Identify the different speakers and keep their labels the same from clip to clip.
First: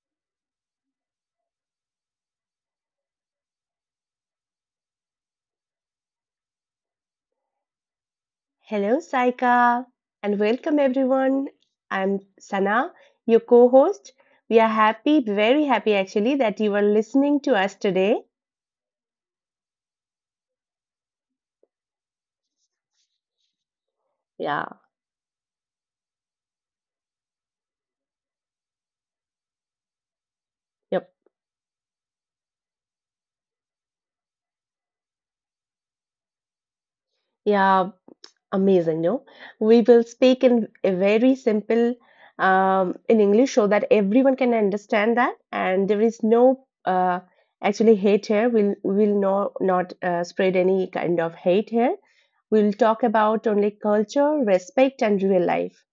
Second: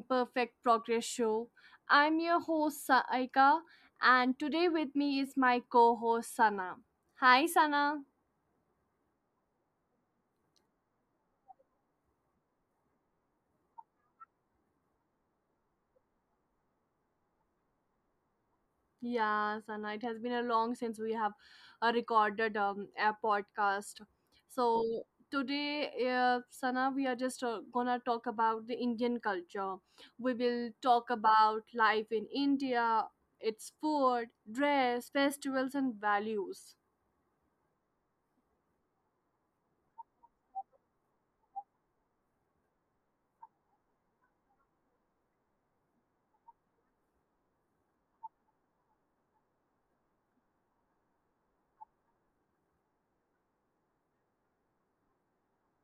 Speaker 1: Imperfect Progress Show. I'm your host, Saika, and today with me is my co host, Sana. Hi, Sana.
Speaker 2: Hello, Saika, and welcome everyone. I'm Sana, your co host. We are happy, very happy actually, that you are listening to us today.
Speaker 1: Yeah, Sana, it has been a long since we have recorded a podcast.
Speaker 2: Yeah,
Speaker 1: So, today, Sana, we are just gonna talk about the Indian culture. We will
Speaker 2: yep,
Speaker 1: talk about life in India, its food, dress, festivals, and values.
Speaker 2: yeah, amazing. No, we will speak in a very simple in English so that everyone can understand that, and there is no actually hate here. We'll no, not spread any kind of hate here. We'll talk about only culture, respect, and real life.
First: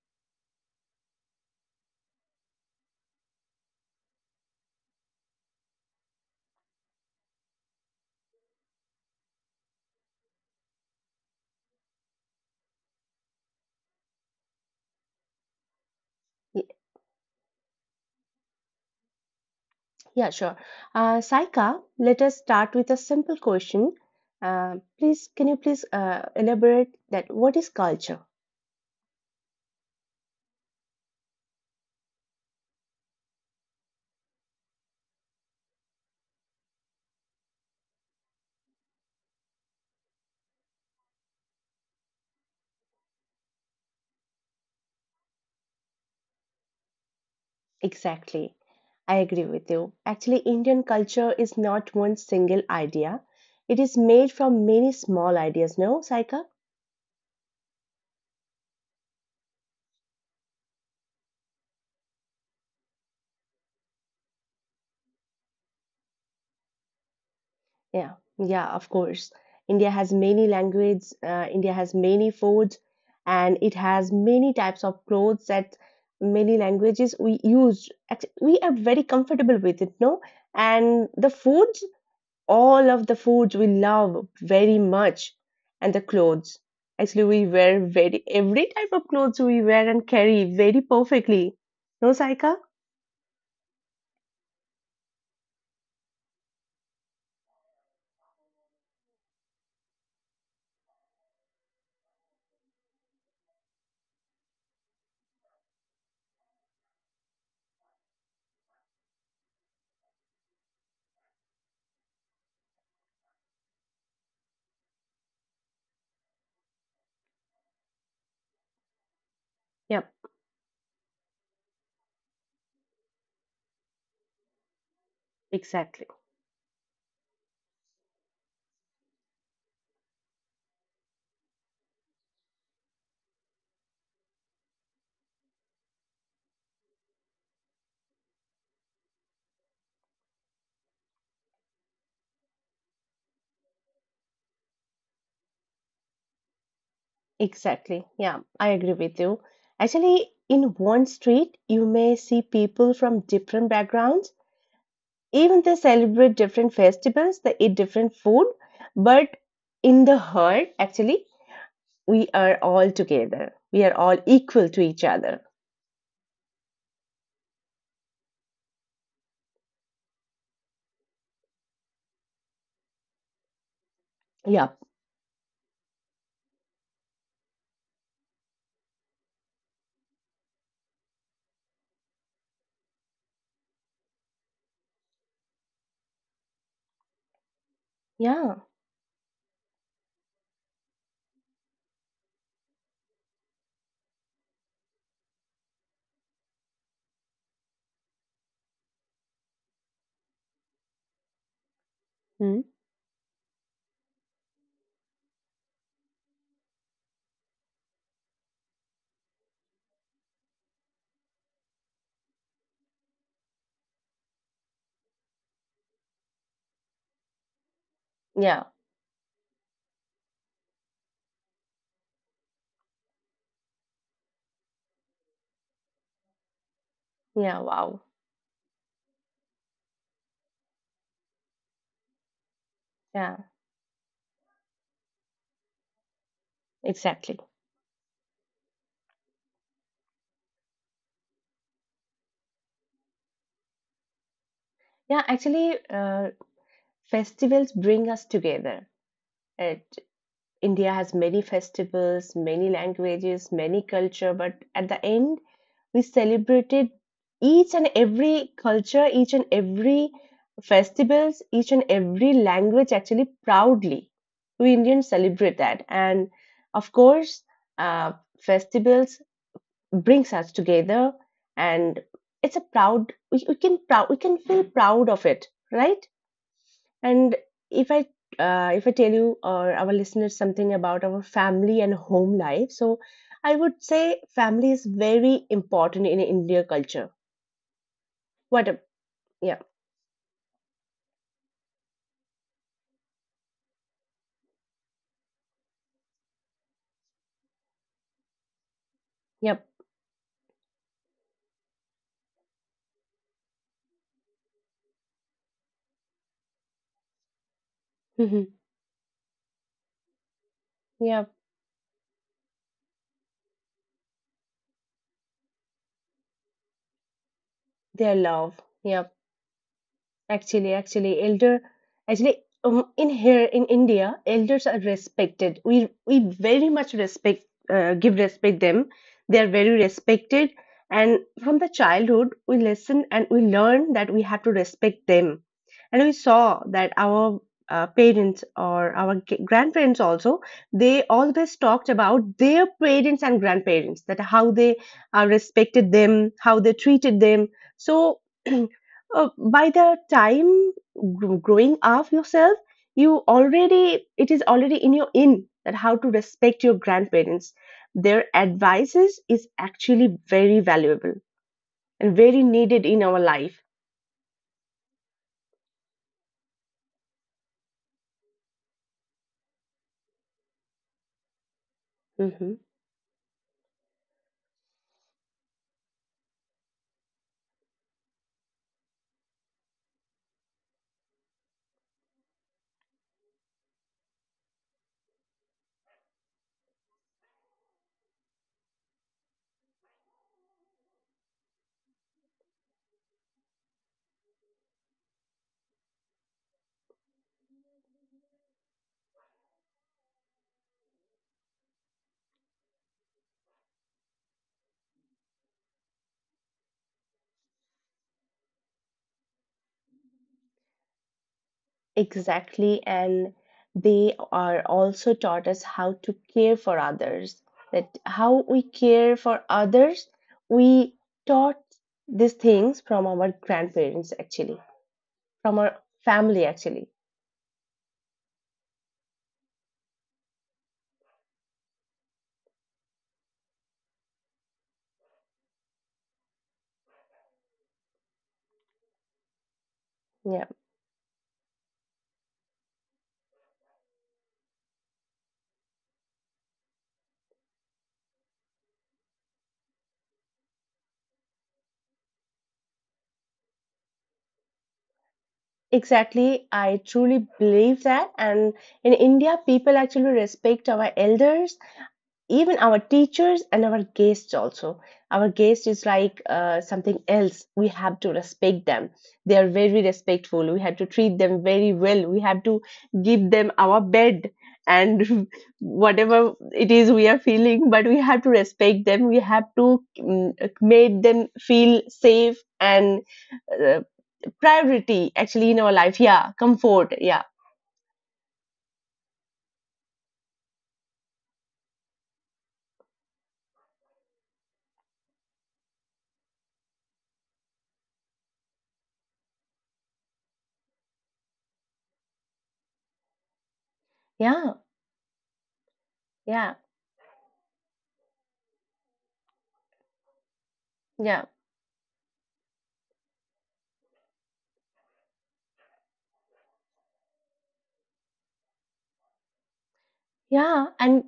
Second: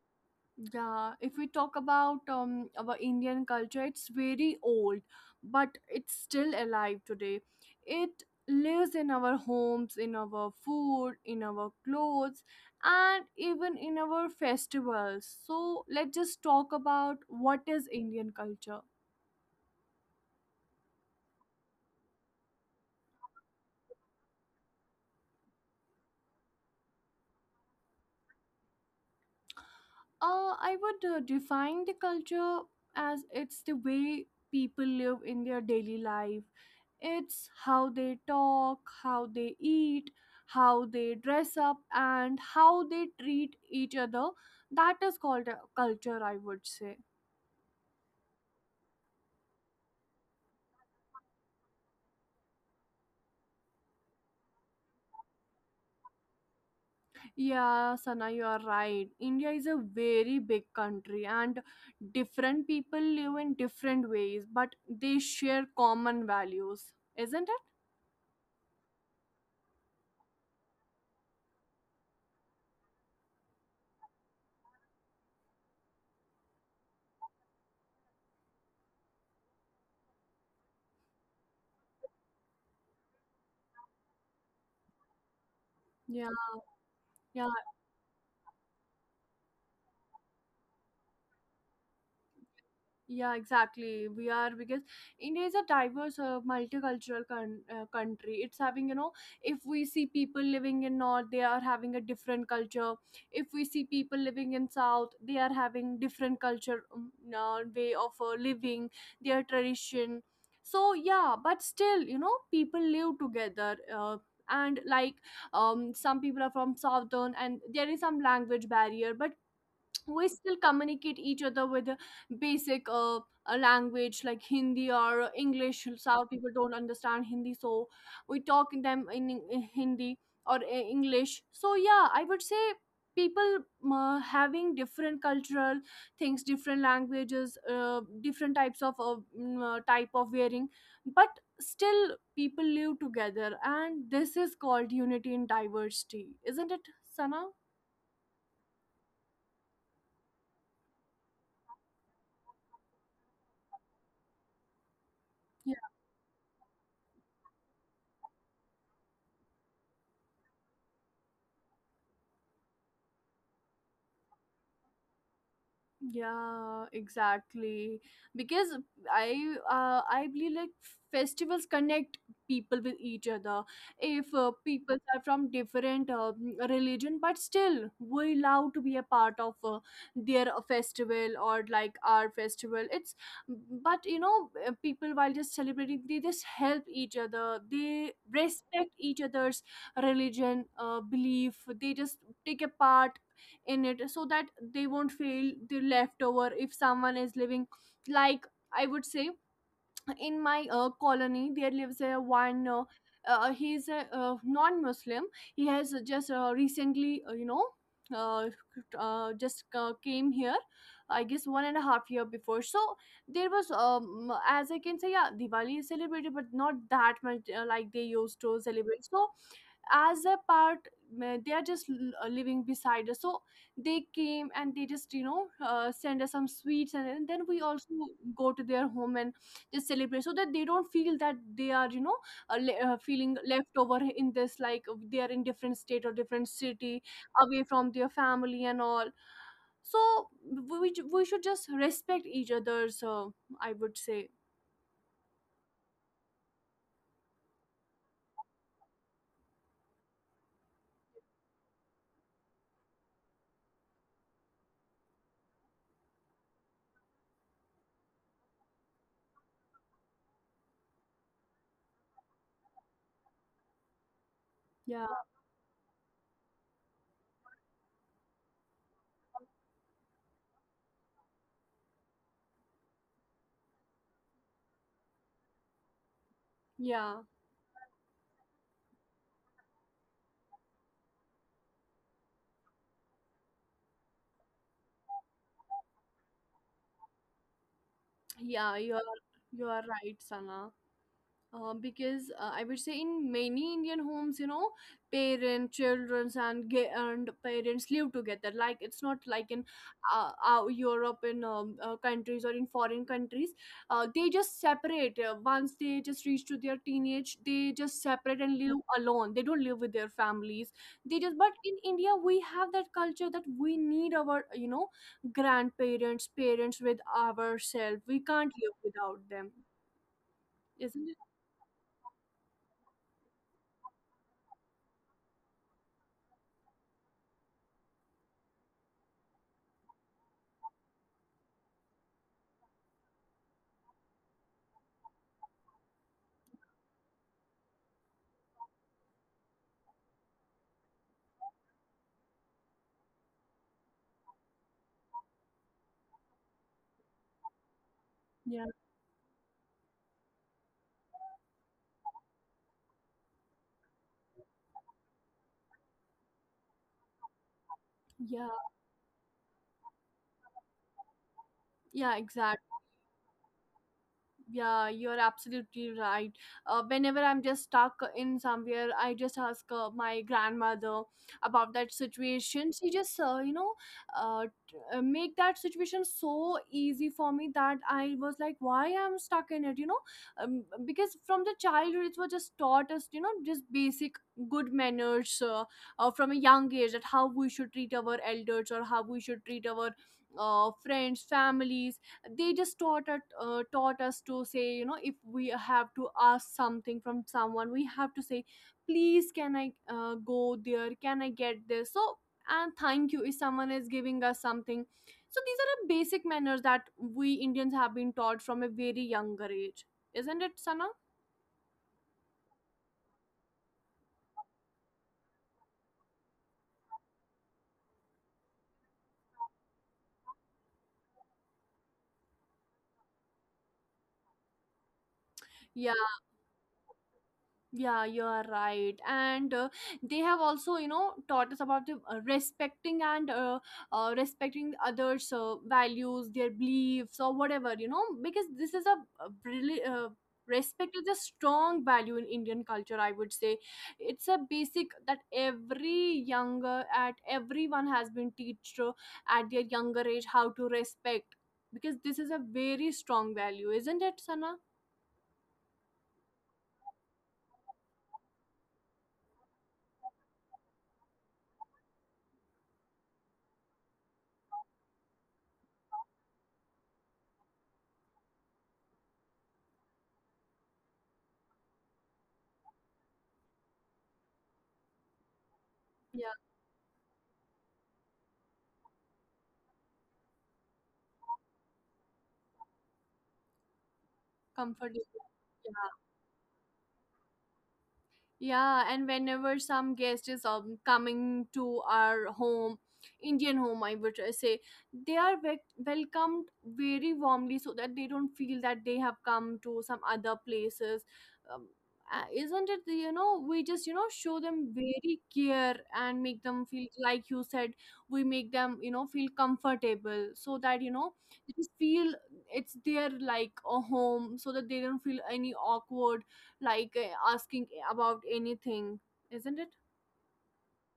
Speaker 1: Yeah, if we talk about our Indian culture, it's very old, but it's still alive today. It lives in our homes, in our food, in our clothes, and even in our festivals. So let's just talk about what is Indian culture.
Speaker 2: Yeah, sure. Saika, let us start with a simple question. Please, can you please elaborate that what is culture
Speaker 1: I would define the culture as it's the way people live in their daily life. It's how they talk, how they eat, how they dress up, and how they treat each other. That is called a culture, I would say.
Speaker 2: exactly? I agree with you. Actually, Indian culture is not one single idea. It is made from many small ideas, no, Saika?
Speaker 1: Yeah, Sana, you are right. India is a very big country, and different people live in different ways, but they share common values, isn't it?
Speaker 2: Yeah, yeah, of course. India has many languages, India has many foods, and it has many types of clothes that many languages we use. Act- We are very comfortable with it, no? And the food, all of the foods we love very much, and the
Speaker 1: Yeah,
Speaker 2: clothes actually we
Speaker 1: yeah.
Speaker 2: wear, very every type of clothes we wear and carry very perfectly, no, Saika?
Speaker 1: Yeah, exactly. We are because India is a diverse, multicultural country. It's having, you know, if we see people living in North, they are having a different culture. If we see people living in South, they are having different culture, way of living, their tradition. So yeah, but still, you know, people live together. And like some people are from southern, and there is some language barrier,
Speaker 2: Yep.
Speaker 1: but we still communicate each other with a basic a language like Hindi
Speaker 2: Exactly.
Speaker 1: or English. South people don't understand Hindi, so we talk in them in Hindi or English. So yeah, I would say people having different cultural things, different languages, different types of type of wearing, but still people live together, and this is called unity in diversity, isn't it, Sana?
Speaker 2: Exactly, yeah, I agree with you. Actually, in one street you may see people from different backgrounds. Even they celebrate different festivals, they eat different food, but in the herd, actually, we are all together. We are all equal to each other.
Speaker 1: Yeah, exactly. Because I believe, like, festivals connect people with each other.
Speaker 2: Yeah.
Speaker 1: If people are from different religion, but still we love to be a part of their festival or like our festival. It's, but, you know, people while just celebrating, they just help each other. They
Speaker 2: Yeah.
Speaker 1: respect each other's religion, belief. They just take a part in it so that they won't feel the leftover if someone is living, like, I would say, in my colony there lives a
Speaker 2: Mm.
Speaker 1: one he's a non-Muslim. He has just recently, you know, uh, just came here, I guess 1.5 year before. So there was as I can say, yeah, Diwali is celebrated, but not that much, like they used
Speaker 2: Yeah,
Speaker 1: to celebrate. So as a part, they are just living beside us, so they came, and they just, you know, send us some sweets, and then
Speaker 2: yeah,
Speaker 1: we also
Speaker 2: wow.
Speaker 1: go to their home and just celebrate so that they don't feel that they are, you know,
Speaker 2: Yeah,
Speaker 1: feeling left over in this, like, they are in different state or different city
Speaker 2: exactly.
Speaker 1: away from their family and all. So we should just respect each other, so I would say.
Speaker 2: Yeah, actually, festivals bring us together. It India has many festivals, many languages, many culture, but at the end, we celebrated each and every culture, each and every festivals, each and every language actually proudly. We Indians
Speaker 1: Yeah,
Speaker 2: celebrate that, and of course, uh, festivals brings us together, and it's a proud. We can proud. We can feel proud of it, right?
Speaker 1: yeah,
Speaker 2: And if I if I tell you or our listeners something about our family and home life, so I would say family is very important in India culture. What? A,
Speaker 1: yeah. you are
Speaker 2: yeah.
Speaker 1: you are right, Sana. Because I would say, in many Indian homes, you know, parents, children, and parents live together. Like, it's not like
Speaker 2: Yep.
Speaker 1: in Europe, in countries or in foreign countries, they just separate. Once they just reach to their teenage, they just
Speaker 2: Mhm.
Speaker 1: separate and live alone. They don't live with their families. They
Speaker 2: Yep.
Speaker 1: just, but in India we have that culture that we need our, you know, grandparents, parents with ourselves.
Speaker 2: Their
Speaker 1: We can't
Speaker 2: love.
Speaker 1: live
Speaker 2: Yep.
Speaker 1: without them,
Speaker 2: Actually,
Speaker 1: isn't
Speaker 2: actually,
Speaker 1: it?
Speaker 2: elder, actually, in here in India, elders are respected. We very much respect, give respect them. They are very respected, and from the childhood, we listen and we learn that we have to respect them. And we saw that our parents or our grandparents also, they always talked about their parents and grandparents, that how they respected them, how they treated them. So.
Speaker 1: Yeah.
Speaker 2: By the time growing up yourself, you already, it is already in your, in that how to respect your grandparents. Their
Speaker 1: Yeah.
Speaker 2: advices is actually very valuable and
Speaker 1: Yeah,
Speaker 2: very
Speaker 1: exact.
Speaker 2: needed in our life.
Speaker 1: Yeah, you're absolutely right. Whenever I'm just stuck in somewhere, I just ask my grandmother about that
Speaker 2: Hmm.
Speaker 1: situation. She just, you know, make that situation so easy for me that I was like, why I'm stuck in it, you know? Because from the childhood, it was just taught us, you know, just basic good manners from a young age, that how we should treat our elders or how we should treat our friends, families. They just taught us to say, you know, if we have to ask something from someone, we have to say please, can I go there, can I get this? So, and thank you if someone is giving us something. So these are the basic manners that we Indians have been taught from a very younger age, isn't it, Sana?
Speaker 2: Exactly. And they are also taught us how to care for others. That how we care for others, we taught these things from our grandparents, actually, from our family, actually.
Speaker 1: Yeah, you are right. And they have also, you know, taught us about the respecting and respecting others' values, their beliefs, or whatever, you know, because this is a really. Respect is a strong value in Indian culture, I would say. It's a basic that every younger, at everyone has been taught at their younger age how to respect, because this is a very strong value, isn't it, Sana?
Speaker 2: Exactly, I truly believe that. And in India, people actually respect our elders, even our teachers, and our guests also. Our guest is like something else. We have to respect them. They are very respectful. We have to treat them very well. We have to give them our bed and whatever
Speaker 1: Yeah,
Speaker 2: it is we are feeling, but we have to respect them. We have to make them feel safe and uh,
Speaker 1: comfort
Speaker 2: priority
Speaker 1: is...
Speaker 2: actually in our
Speaker 1: yeah.
Speaker 2: life. Yeah, comfort. Yeah.
Speaker 1: Yeah, and whenever some guest is coming to our home, Indian home, I would say, they are ve- welcomed very warmly so that they don't feel that they have come to some other places. Um, isn't it, the- you know, we just, you know, show
Speaker 2: Yeah.
Speaker 1: them very care and make
Speaker 2: Yeah.
Speaker 1: them feel, like you said, we make them, you know, feel comfortable so that, you know,
Speaker 2: Yeah.
Speaker 1: they just feel it's their, like, a home, so that they don't feel any awkward, like, asking about anything, isn't it?
Speaker 2: Yeah, and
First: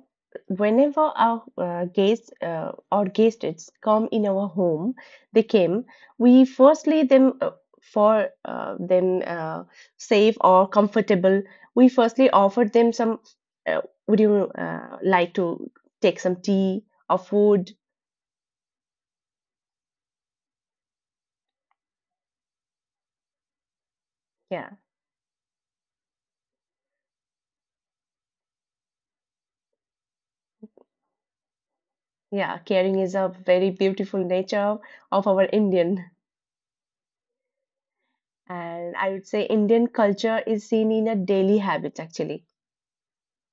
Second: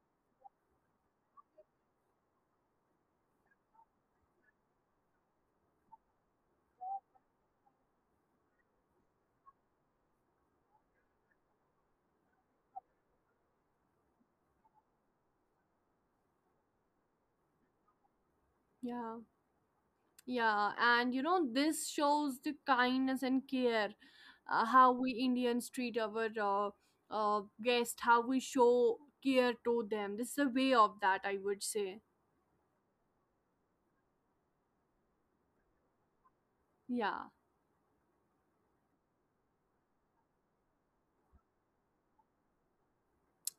Speaker 2: whenever our guests or guests come in our home, they came. We firstly them for them safe or comfortable. We firstly offered them some. Uh, would you like to take some tea or food?
Speaker 1: Yeah, yeah. And you know, this shows the kindness and care,
Speaker 2: Yeah,
Speaker 1: how we Indians treat our guest, how we show care to them. This is a way of that, I would say.
Speaker 2: yeah. Caring is a very beautiful nature of our Indian,
Speaker 1: Yeah.
Speaker 2: and I would say Indian culture is seen in a daily habit actually.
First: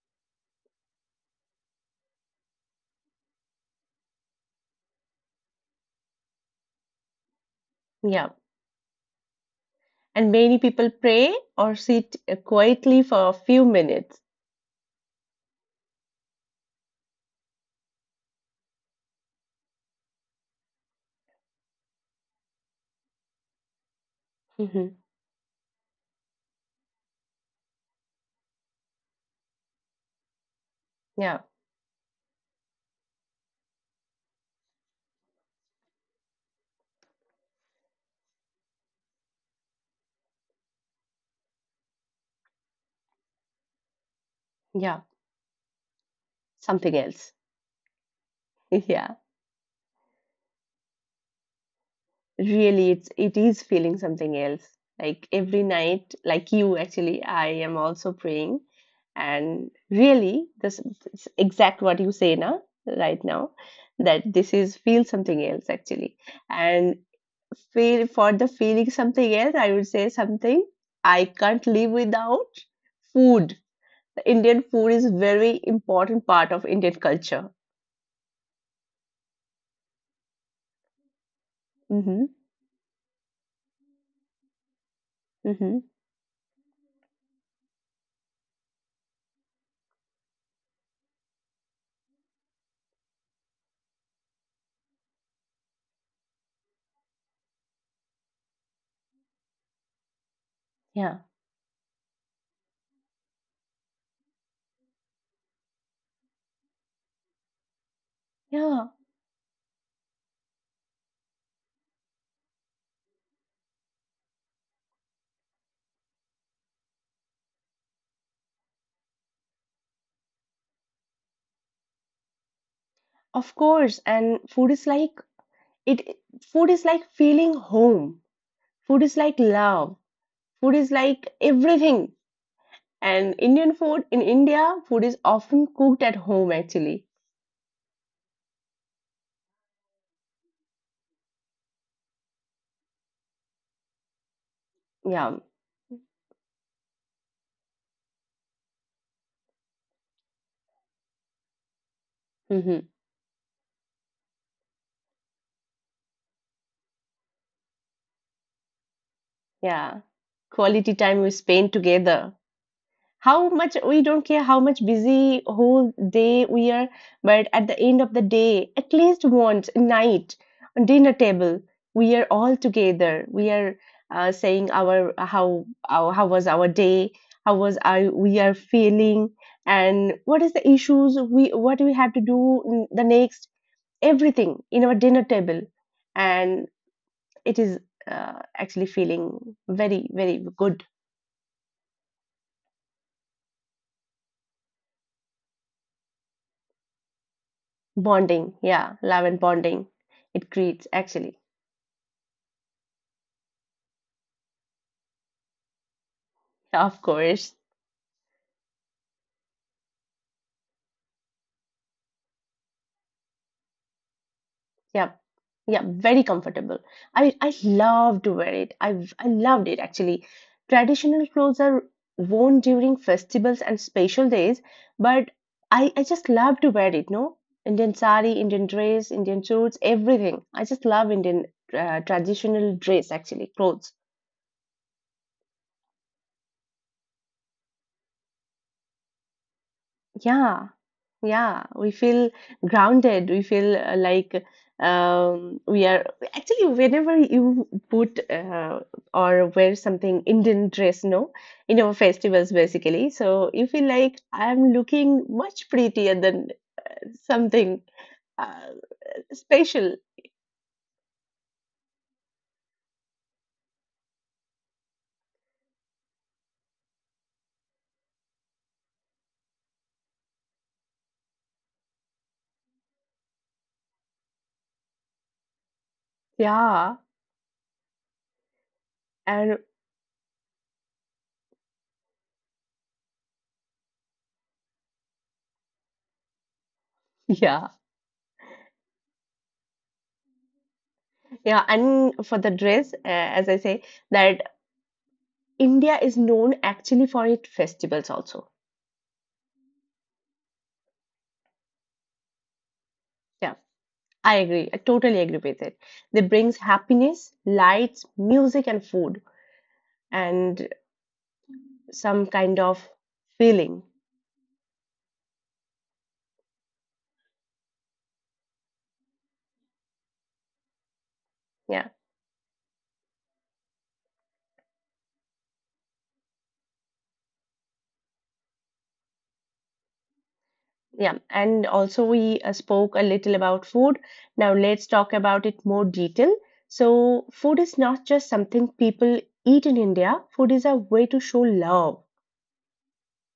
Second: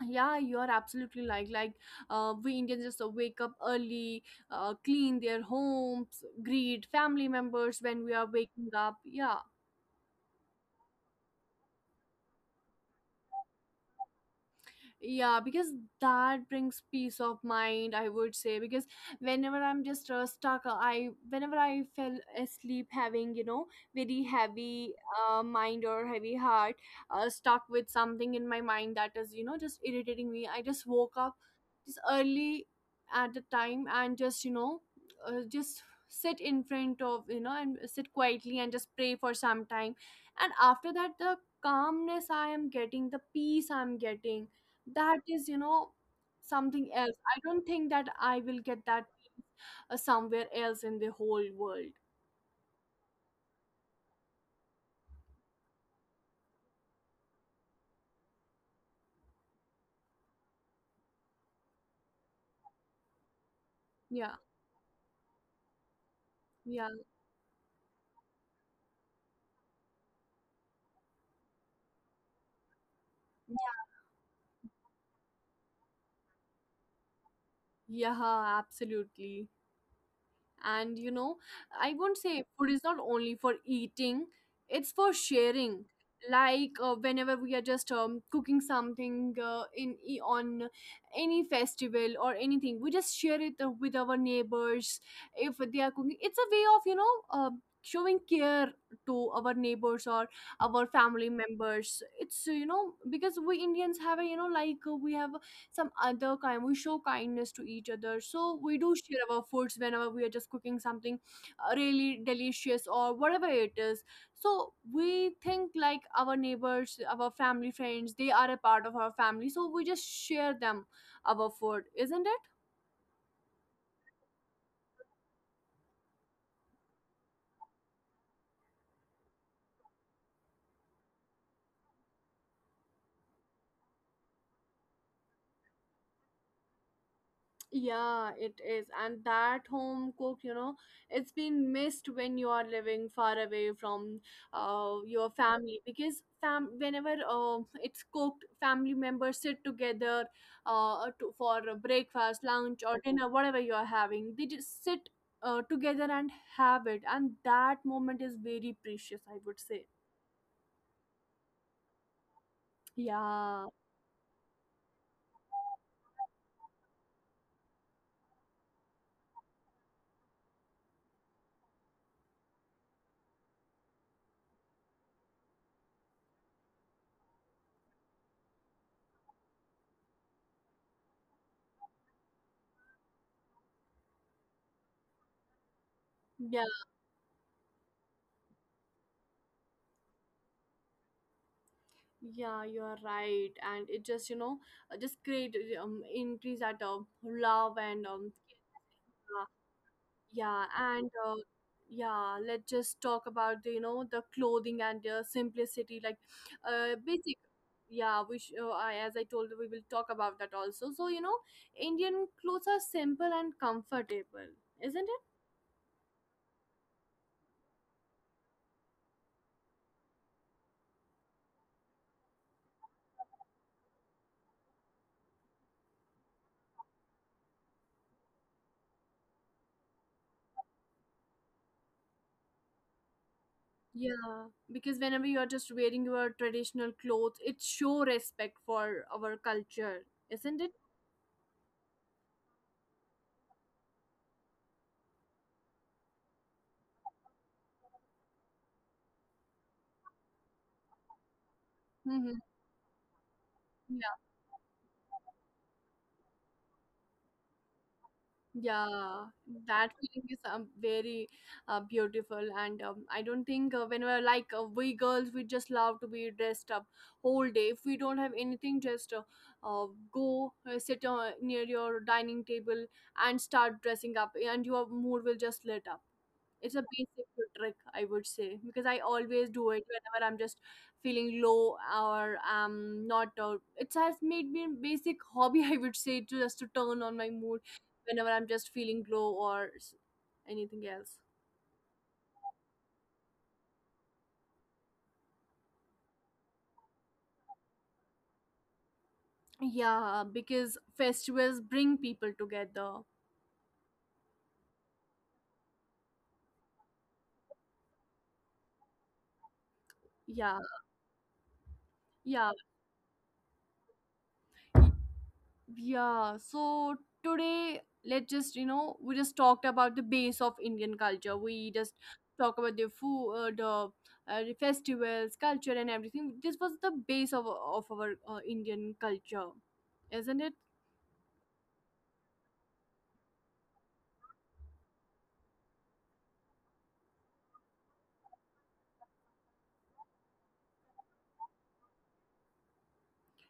Speaker 1: Yeah, you're absolutely, like, we Indians just wake up early, clean their homes, greet family members when we are
Speaker 2: Yeah.
Speaker 1: waking up, yeah.
Speaker 2: And many people pray or sit quietly for a few minutes.
Speaker 1: Yeah, because that brings peace of mind, I would say. Because whenever I'm just stuck, I whenever I fell asleep, having, you know, very
Speaker 2: Hmm.
Speaker 1: heavy mind or heavy heart, stuck with something in my mind that is, you know, just irritating me. I just woke up
Speaker 2: Yeah,
Speaker 1: just early at a time, and just, you know, just sit in front of, you know, and sit quietly and just pray for some time. And after that, the calmness I am getting, the peace I'm getting,
Speaker 2: yeah,
Speaker 1: that is, you know, something
Speaker 2: something
Speaker 1: else.
Speaker 2: else.
Speaker 1: I don't think that I will get that
Speaker 2: Yeah,
Speaker 1: peace somewhere else in the whole world.
Speaker 2: really, it is feeling something else. Like every night, like you actually, I am also praying, and really, this exact what you say now, right now, that
Speaker 1: Yeah,
Speaker 2: this is feel something else actually,
Speaker 1: yeah.
Speaker 2: and feel for the feeling something else. I would say something I can't live without food. Indian food is very important part of Indian culture.
Speaker 1: Yeah, absolutely. And you know, I won't
Speaker 2: Mhm.
Speaker 1: say food is not only for eating, it's for sharing.
Speaker 2: Mhm.
Speaker 1: Like, whenever we are just cooking something in on any festival or anything, we just share it with our neighbors. If they are cooking, it's a way of, you know, showing care to our neighbors or our
Speaker 2: Yeah.
Speaker 1: family members. It's, you know, because we Indians have a, you know, like, we have some other kind, we show kindness to each other, so we do
Speaker 2: Yeah.
Speaker 1: share our foods whenever we are just cooking something really delicious or whatever it is. So we think, like, our neighbors, our family friends, they are a part of our family, so we just share them our food, isn't it?
Speaker 2: Of course. And food is like it, food is like feeling home. Food is like love. Food is like everything. And Indian food in India, food is often cooked at home actually.
Speaker 1: Yeah, it is. And that home cook, you know, it's been missed when you are living far away from your
Speaker 2: Yeah.
Speaker 1: family, because fam whenever it's cooked, family members sit together to, for a breakfast, lunch, or
Speaker 2: Mhm.
Speaker 1: dinner, whatever you are having. They just sit together and have it. And that moment is very precious, I would
Speaker 2: Yeah.
Speaker 1: say.
Speaker 2: Quality time we spend together. How much
Speaker 1: Yeah.
Speaker 2: we don't care how much busy whole day we are, but at the end of the day, at least once a night, on dinner table, we are all together. We are saying our how was our day, how was I we are feeling, and what is the issues we what we have to do in the next, everything in our dinner table.
Speaker 1: Yeah.
Speaker 2: And it is actually feeling very very good.
Speaker 1: Yeah, you are right, and it just, you know, just create increase that love and
Speaker 2: Bonding, yeah, love
Speaker 1: uh,
Speaker 2: and bonding. It
Speaker 1: yeah,
Speaker 2: creates
Speaker 1: and
Speaker 2: actually,
Speaker 1: yeah. Let's just talk about the, you know, the clothing and simplicity, like
Speaker 2: yeah, of
Speaker 1: basic.
Speaker 2: course,
Speaker 1: Yeah, we I, as I told you, we will talk about that also. So you know, Indian clothes are simple and comfortable, isn't
Speaker 2: yeah,
Speaker 1: it?
Speaker 2: yeah, very comfortable. I love to wear it. I loved it actually. Traditional clothes are worn during festivals and special days, but I just love to wear it. No, Indian sari, Indian dress, Indian shorts, everything. I just love Indian traditional dress actually, clothes.
Speaker 1: Yeah, because whenever you are just wearing your traditional clothes, it show respect for our culture, isn't
Speaker 2: Yeah.
Speaker 1: it?
Speaker 2: Yeah, we feel grounded. We feel like we are actually whenever you put or wear something Indian dress, no, in our
Speaker 1: Hmm.
Speaker 2: festivals basically. So you feel
Speaker 1: Yeah,
Speaker 2: like I'm looking much prettier than something uh,
Speaker 1: yeah, that
Speaker 2: special.
Speaker 1: feeling is very beautiful, and I don't think when we're like we girls, we just love to be dressed up whole day. If we don't have anything, just uh, go sit near your dining table, and start dressing up, and your mood will just lit up. It's a
Speaker 2: Yeah,
Speaker 1: basic trick, I would say, because I always
Speaker 2: and
Speaker 1: do it whenever I'm just feeling low or I'm not. It has made me a basic hobby, I would say, to just to turn on my mood
Speaker 2: yeah,
Speaker 1: whenever I'm just feeling low or anything else.
Speaker 2: yeah, and for the dress, as I say, that India is known actually for its festivals also.
Speaker 1: Yeah, because festivals bring people together.
Speaker 2: Yeah. I agree. I totally agree with it. They brings happiness, lights, music, and food,
Speaker 1: Yeah,
Speaker 2: and some
Speaker 1: yeah.
Speaker 2: kind of feeling.
Speaker 1: Yeah, so today let's just we just talked about the base of Indian culture. We just
Speaker 2: Yeah,
Speaker 1: talk about the food, the festivals, culture, and everything. This was the base of our Indian culture, isn't it?
Speaker 2: yeah. And also, we spoke a little about food. Now let's talk about it more detail. So, food is not just something people eat in India. Food is a way to show love.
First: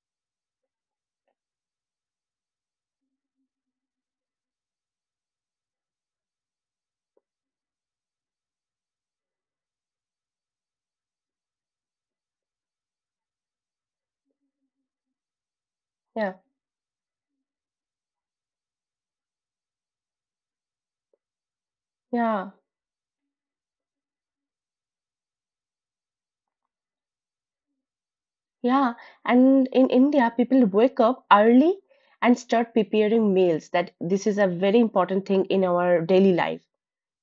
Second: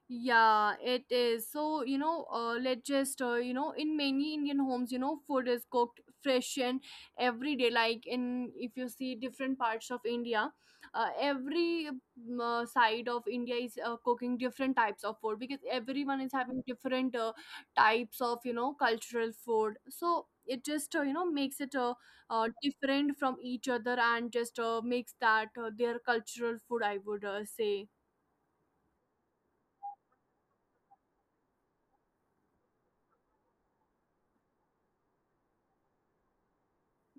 Speaker 1: Yeah, it is. So, let's just, in many Indian homes, you know, food is cooked fresh and every day. If you see different parts of India, every side of India is cooking different types of food because everyone is
Speaker 2: Yeah,
Speaker 1: having different types of, you know, cultural food. So it just, you know, makes it
Speaker 2: yeah,
Speaker 1: different from each other and just makes that their cultural food, I would say.
Speaker 2: yeah. And in India, people wake up early and start preparing meals. That this is a very important thing in our daily life.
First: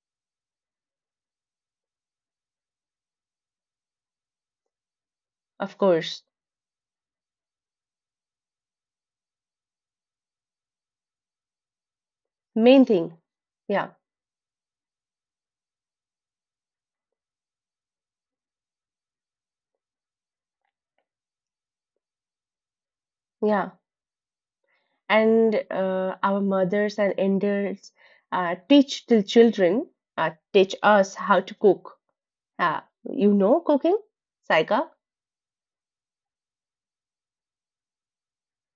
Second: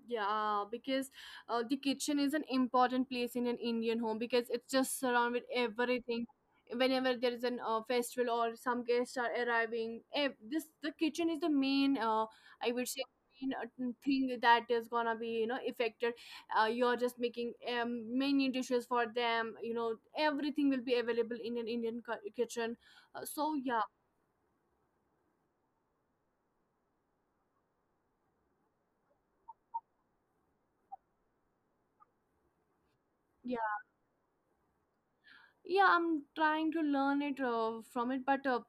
Speaker 1: Yeah, because the kitchen is an important place in an Indian home because it's just surrounded with
Speaker 2: Of course,
Speaker 1: everything. Whenever there is an festival or some guests are arriving, this the kitchen is the main. I
Speaker 2: main
Speaker 1: would say
Speaker 2: thing.
Speaker 1: main
Speaker 2: Yeah,
Speaker 1: thing that is gonna be, you know, affected. You're just making many dishes for them. You know everything will be available in an Indian kitchen. So
Speaker 2: yeah.
Speaker 1: yeah,
Speaker 2: And our mothers and elders teach the children, teach us how to cook. Uh, you know
Speaker 1: yeah,
Speaker 2: cooking, Saika?
Speaker 1: yeah. I'm trying to learn it from it, but. Uh,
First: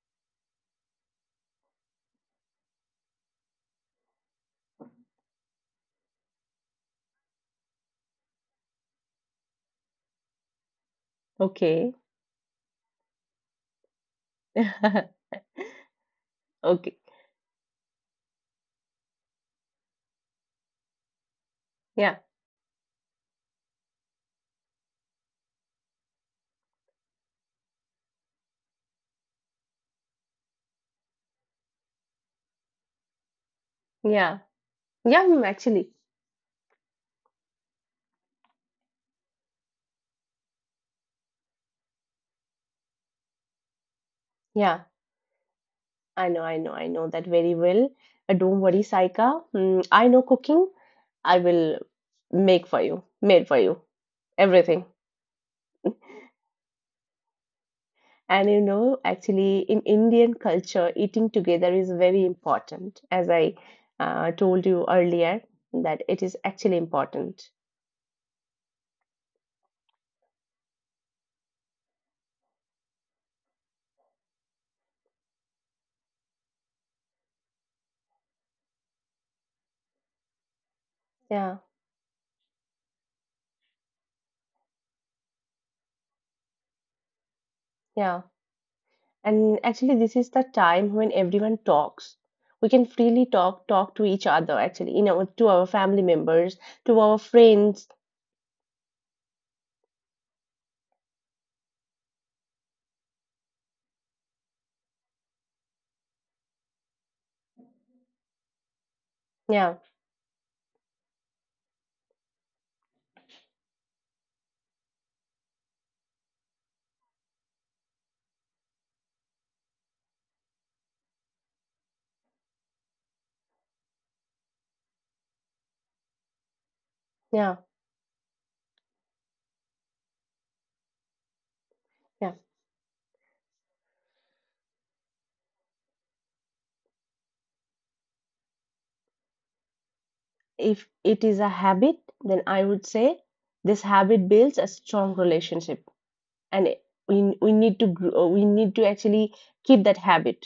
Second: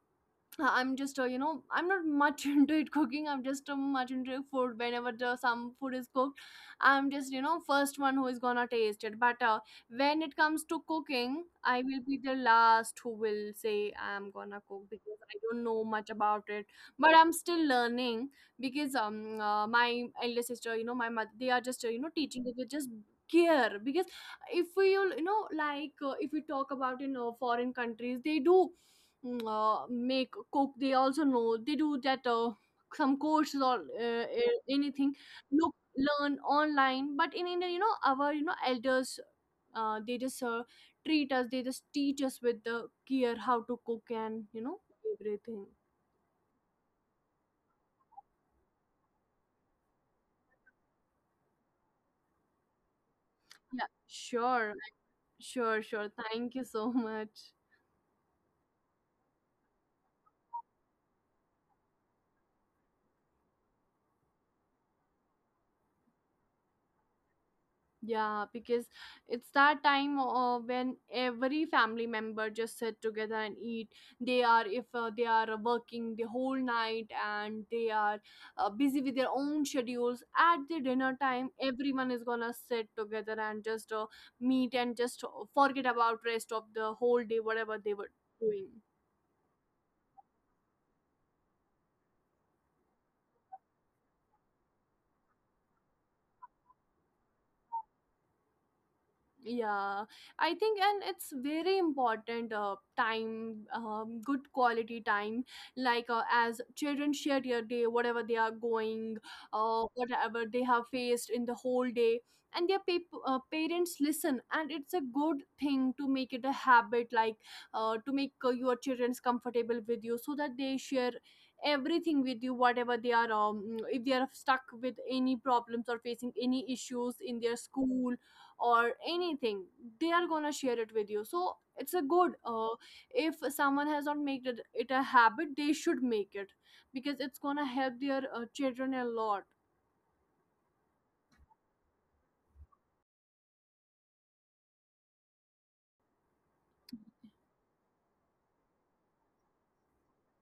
Speaker 1: uh, I'm just, I'm not much into it cooking. I'm just much into food. Some food is cooked, I'm just, you know, first one who is gonna taste it. But When it comes to cooking, I
Speaker 2: Okay.
Speaker 1: will be the last who will say I'm gonna cook because I don't know much about it.
Speaker 2: Okay.
Speaker 1: But I'm still learning because my elder sister, you know, my mother, they are just,
Speaker 2: Yeah,
Speaker 1: teaching. They will just care because if we, all, you know, if we talk about in foreign countries, they do make cook. They also know they do that some courses or
Speaker 2: yeah.
Speaker 1: anything,
Speaker 2: Yeah, mm,
Speaker 1: look
Speaker 2: actually.
Speaker 1: learn online. But in India, you know, our, you know, elders, they just treat us, they just teach us with the care how to cook
Speaker 2: Yeah,
Speaker 1: and, you know, everything.
Speaker 2: I know, I know, I know that very well. Don't worry, Saika. Mm, I know cooking. I will make for you, made for you,
Speaker 1: Yeah,
Speaker 2: everything.
Speaker 1: sure. Sure, sure, thank you so much.
Speaker 2: And you know, actually, in Indian culture, eating together is very important, as I told you earlier, that it is actually important.
Speaker 1: Yeah, because it's that time when every family member just sit together and eat. They are, if they are working the whole night and they are busy with their own schedules, at the dinner
Speaker 2: Yeah,
Speaker 1: time, everyone is gonna sit together and just meet and just forget about rest of the whole day, whatever they
Speaker 2: yeah.
Speaker 1: were doing.
Speaker 2: And actually, this is the time when everyone talks. We can freely talk, talk to each other, actually, you know, to our family members, to our friends.
Speaker 1: Yeah, I think, and it's very important time, good quality time, as children share their day whatever they are going,
Speaker 2: Yeah,
Speaker 1: whatever they have faced in the whole day, and their parents listen. And it's a good thing to make it a habit, like to make your children's comfortable with you so that they share everything with you, whatever they are, if they are stuck with any problems or facing any issues in
Speaker 2: yeah,
Speaker 1: their school or anything, they are gonna share it with you. So it's a
Speaker 2: yeah.
Speaker 1: good, if someone has not made it, it a habit, they should make it because it's gonna help their children a lot.
Speaker 2: If it is a habit, then I would say this habit builds a strong relationship. And it- we need to grow, we need to actually keep that habit.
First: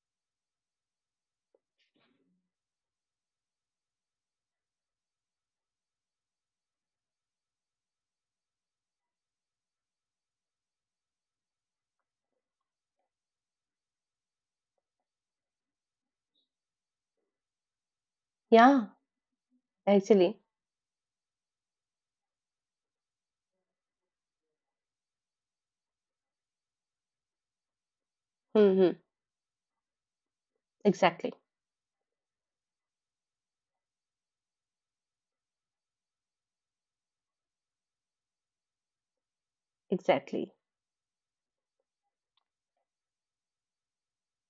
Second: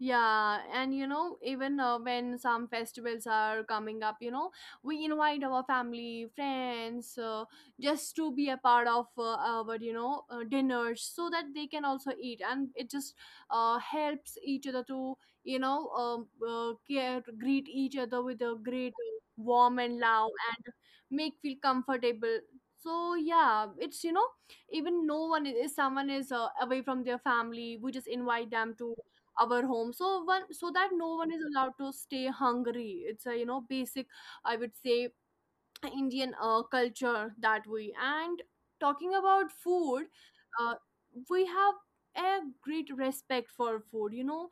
Speaker 1: Yeah, and you know, even when some festivals are coming up, you know, we invite our family, friends, just to be a part of our, dinners so that they can also eat. And it just helps each other to, care, greet each other with a
Speaker 2: Yeah,
Speaker 1: great warm and love
Speaker 2: actually.
Speaker 1: and make feel comfortable. So yeah, it's, you know, even no one is, if someone is away from their family, we just invite them to
Speaker 2: Hmm.
Speaker 1: our home, so one, so that no one
Speaker 2: Exactly.
Speaker 1: is allowed to stay hungry. It's a, you know, basic, I would say, Indian culture that way. And talking about food,
Speaker 2: Exactly.
Speaker 1: uh, we have a great respect for food, you know.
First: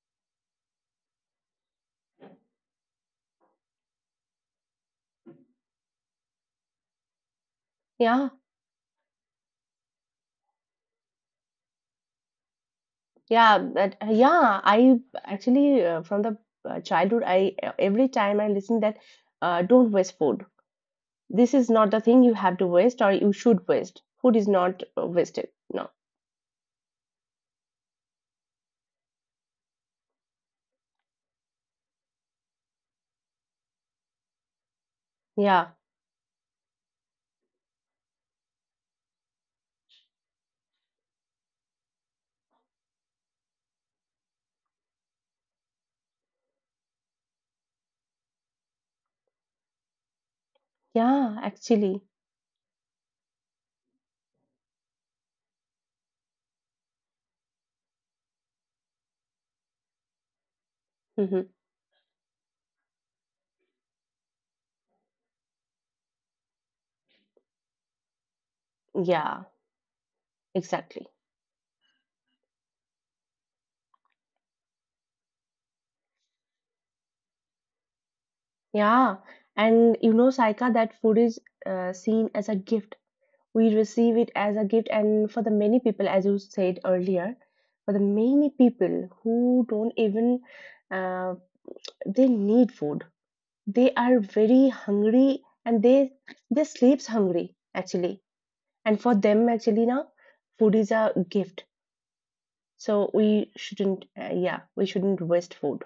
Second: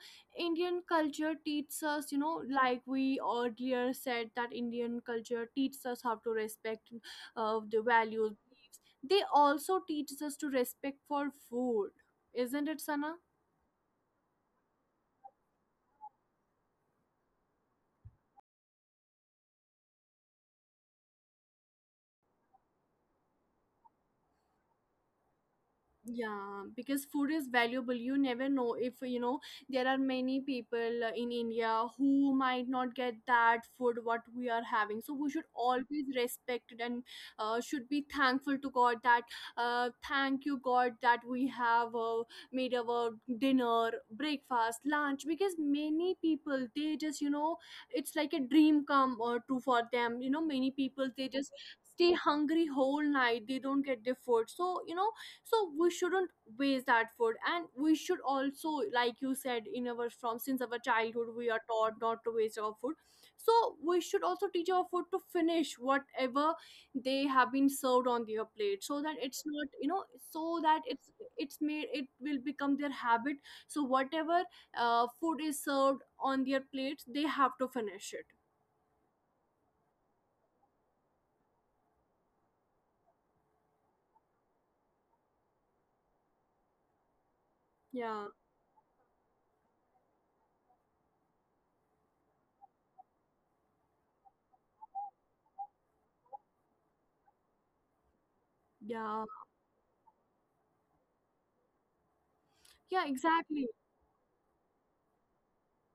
Speaker 1: Indian culture teaches us, you know, like we earlier said that Indian culture teaches us how to respect the
Speaker 2: Yeah.
Speaker 1: values, beliefs. They also teaches us to respect for food, isn't it, Sana?
Speaker 2: Yeah but, yeah, I actually from the childhood I every time I listen that don't waste food. This is not the thing you have to waste or you should waste. Food is not wasted, no.
Speaker 1: Yeah, because food is valuable. You never know, if you know, there are many people in India who might not get that food what we are having. So we should
Speaker 2: Yeah.
Speaker 1: always respect it. And should be thankful to God that, thank you God that we have, made our dinner, breakfast, lunch. Because many people, they just, you know, it's like a dream come true for them, you know. Many people, they
Speaker 2: Yeah,
Speaker 1: just
Speaker 2: actually.
Speaker 1: stay hungry whole night, they don't get their food. So, you know, so we shouldn't waste that food. And we should also, like you said, in our, from since our childhood, we
Speaker 2: Hmm.
Speaker 1: are taught not to waste our food. So we should also teach our food to finish whatever they have been served on their plate, so that it's
Speaker 2: Yeah,
Speaker 1: not, you know, so that it's
Speaker 2: exactly.
Speaker 1: it's made, it will become their habit. So whatever food is served on their plates, they have to finish it.
Speaker 2: Yeah, and you know, Saika, that food is seen as a gift. We receive it as a gift, and for the many people, as you said earlier, for the
Speaker 1: Yeah,
Speaker 2: many people who don't even uh, they need food, they are very hungry, and they sleeps hungry actually. And for
Speaker 1: yeah,
Speaker 2: them actually now, food is a gift,
Speaker 1: yeah,
Speaker 2: so we
Speaker 1: exactly.
Speaker 2: shouldn't yeah, we shouldn't waste food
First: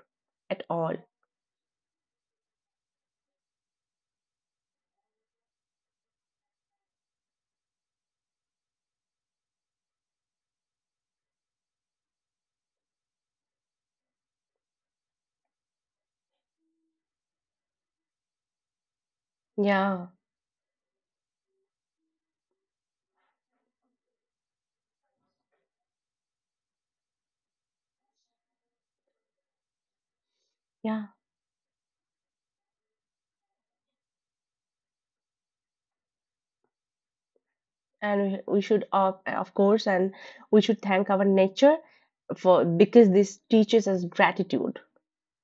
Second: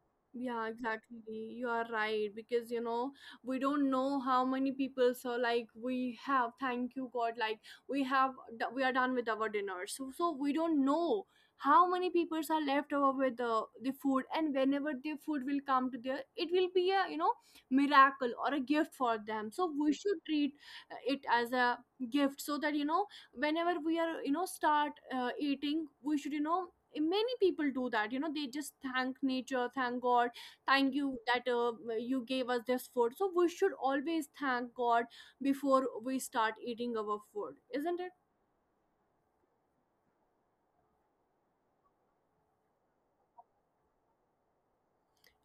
Speaker 2: at
Speaker 1: Yeah,
Speaker 2: all.
Speaker 1: exactly. You are right, because, you know, we don't know how many people. So like we have, thank you God, like we have, we are done with our dinner. So, so we don't know how many people are left over with the food. And whenever the food will come to there, it will be a, you know, miracle or a gift for them. So we
Speaker 2: Yeah.
Speaker 1: should treat it as a gift so that, you know, whenever we are, you know, start eating, we should, you know, many people do that, you know, they just thank nature, thank God, thank
Speaker 2: Yeah,
Speaker 1: you that, you gave us this food. So we should always thank God before we start eating our food, isn't it?
Speaker 2: and we should, of course, and we should thank our nature, for because this teaches us gratitude.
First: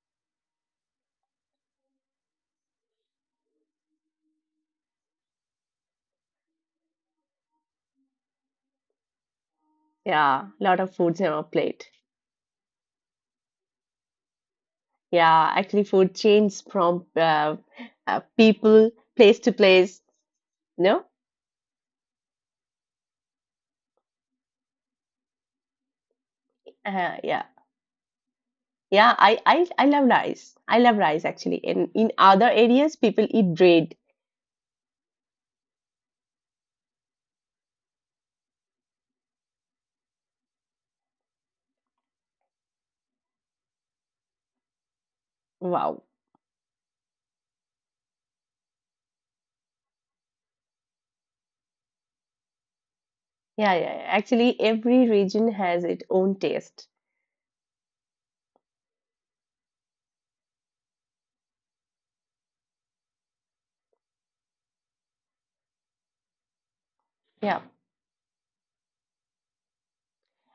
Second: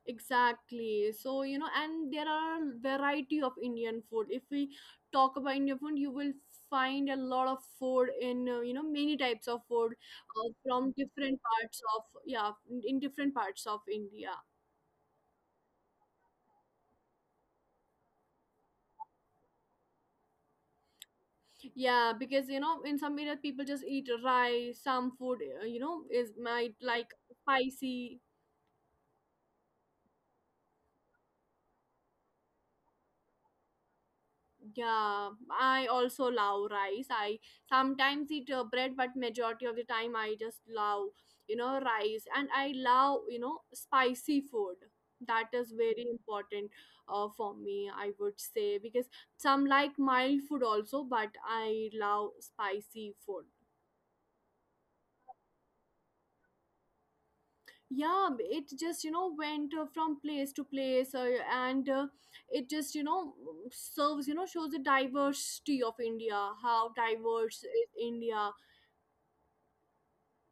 Speaker 1: Exactly. So, you know, and there are a variety of Indian food. If we talk about Indian food, you will find a lot of food in, you know, many types of food,
Speaker 2: Yeah, lot of
Speaker 1: from
Speaker 2: foods in
Speaker 1: different
Speaker 2: our
Speaker 1: parts
Speaker 2: plate.
Speaker 1: of, yeah, in different parts of India.
Speaker 2: Yeah, actually, food changes from people, place to place. No,
Speaker 1: Yeah, because you know, in some areas people just eat rice. Some food, you know, is might like
Speaker 2: yeah,
Speaker 1: spicy.
Speaker 2: yeah. I love rice. I love rice actually. In other areas, people eat bread.
Speaker 1: Yeah, I also love rice. I sometimes eat bread, but majority of the time I just love, you know, rice. And I love, you know, spicy food. That is
Speaker 2: Wow.
Speaker 1: very important for me, I would say, because some like mild food also, but I love spicy food.
Speaker 2: Yeah, yeah, yeah. Actually, every region has its own taste.
Speaker 1: Yeah, it just, you know, went from place to place, and it just, you know, serves, you know, shows the diversity of India, how
Speaker 2: Yeah,
Speaker 1: diverse is India.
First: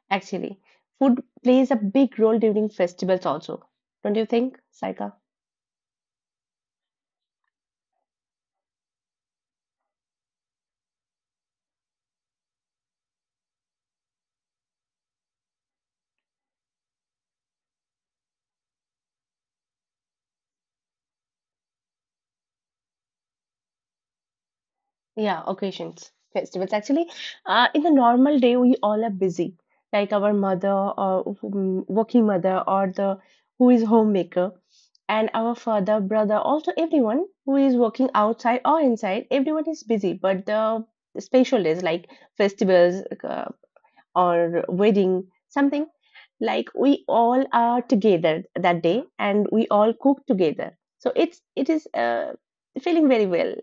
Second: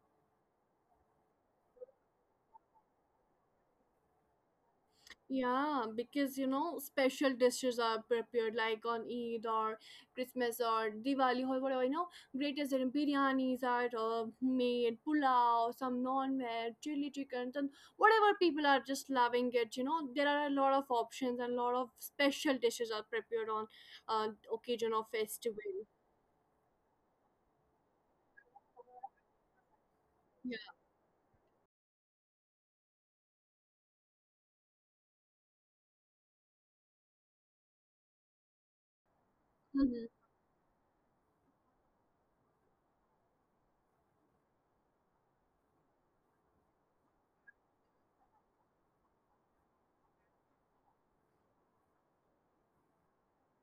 Speaker 2: actually, food plays a big role during festivals also. Don't you think, Saika?
Speaker 1: Yeah, because you know, special dishes are prepared like on Eid or Christmas or Diwali or whatever. You know, great as in biryanis are made, pulao, some non-veg, chili chickens, and whatever people are just loving it. You know, there are a lot of options and a lot of special dishes are prepared on uh, occasion of
Speaker 2: Yeah,
Speaker 1: festival.
Speaker 2: occasions, festivals. Actually, in the normal day, we all are busy, like our
Speaker 1: Yeah.
Speaker 2: mother or whom- working mother or the who is homemaker, and our father, brother, also everyone who is working outside or inside, everyone is
Speaker 1: Mm-hmm.
Speaker 2: busy. But the special days like festivals, or wedding, something like we all are together that day and we all cook together. So it is feeling very well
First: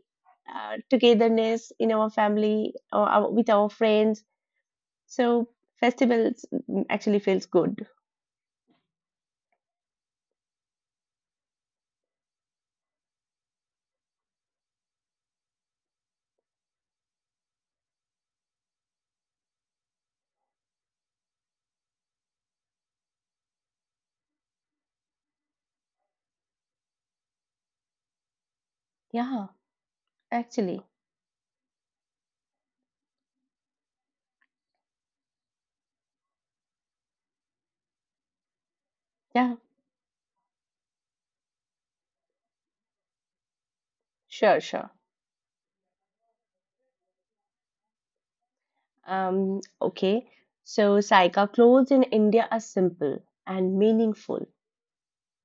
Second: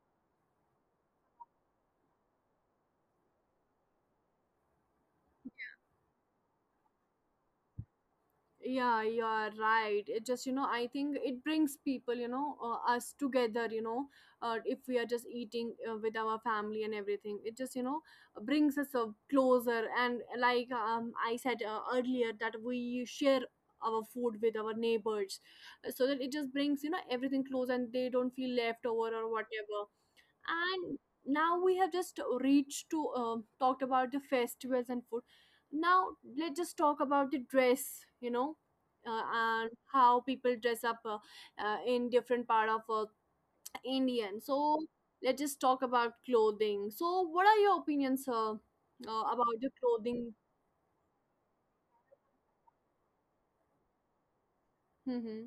Speaker 2: togetherness in our family or our, with our friends. So festivals, mm, actually feels good.
Speaker 1: Yeah, you are right. It just, you know, I think it brings people, you know, us together, you know, if we are just eating with our family and everything, it just, you know, brings us closer. And like, I said earlier that we share our food with our neighbors so that it just brings, you know, everything close and they don't feel left over or
Speaker 2: Yeah,
Speaker 1: whatever.
Speaker 2: actually,
Speaker 1: And now we have just reached to, talked about the festivals and food. Now let's just talk about the dress, you know,
Speaker 2: yeah,
Speaker 1: and how people dress up, in different part of Indian.
Speaker 2: sure,
Speaker 1: So
Speaker 2: sure.
Speaker 1: let's just talk about clothing. So what are your opinions about the
Speaker 2: Okay.
Speaker 1: clothing?
Speaker 2: So Saika, clothes in India are simple and meaningful.
Speaker 1: Hmm.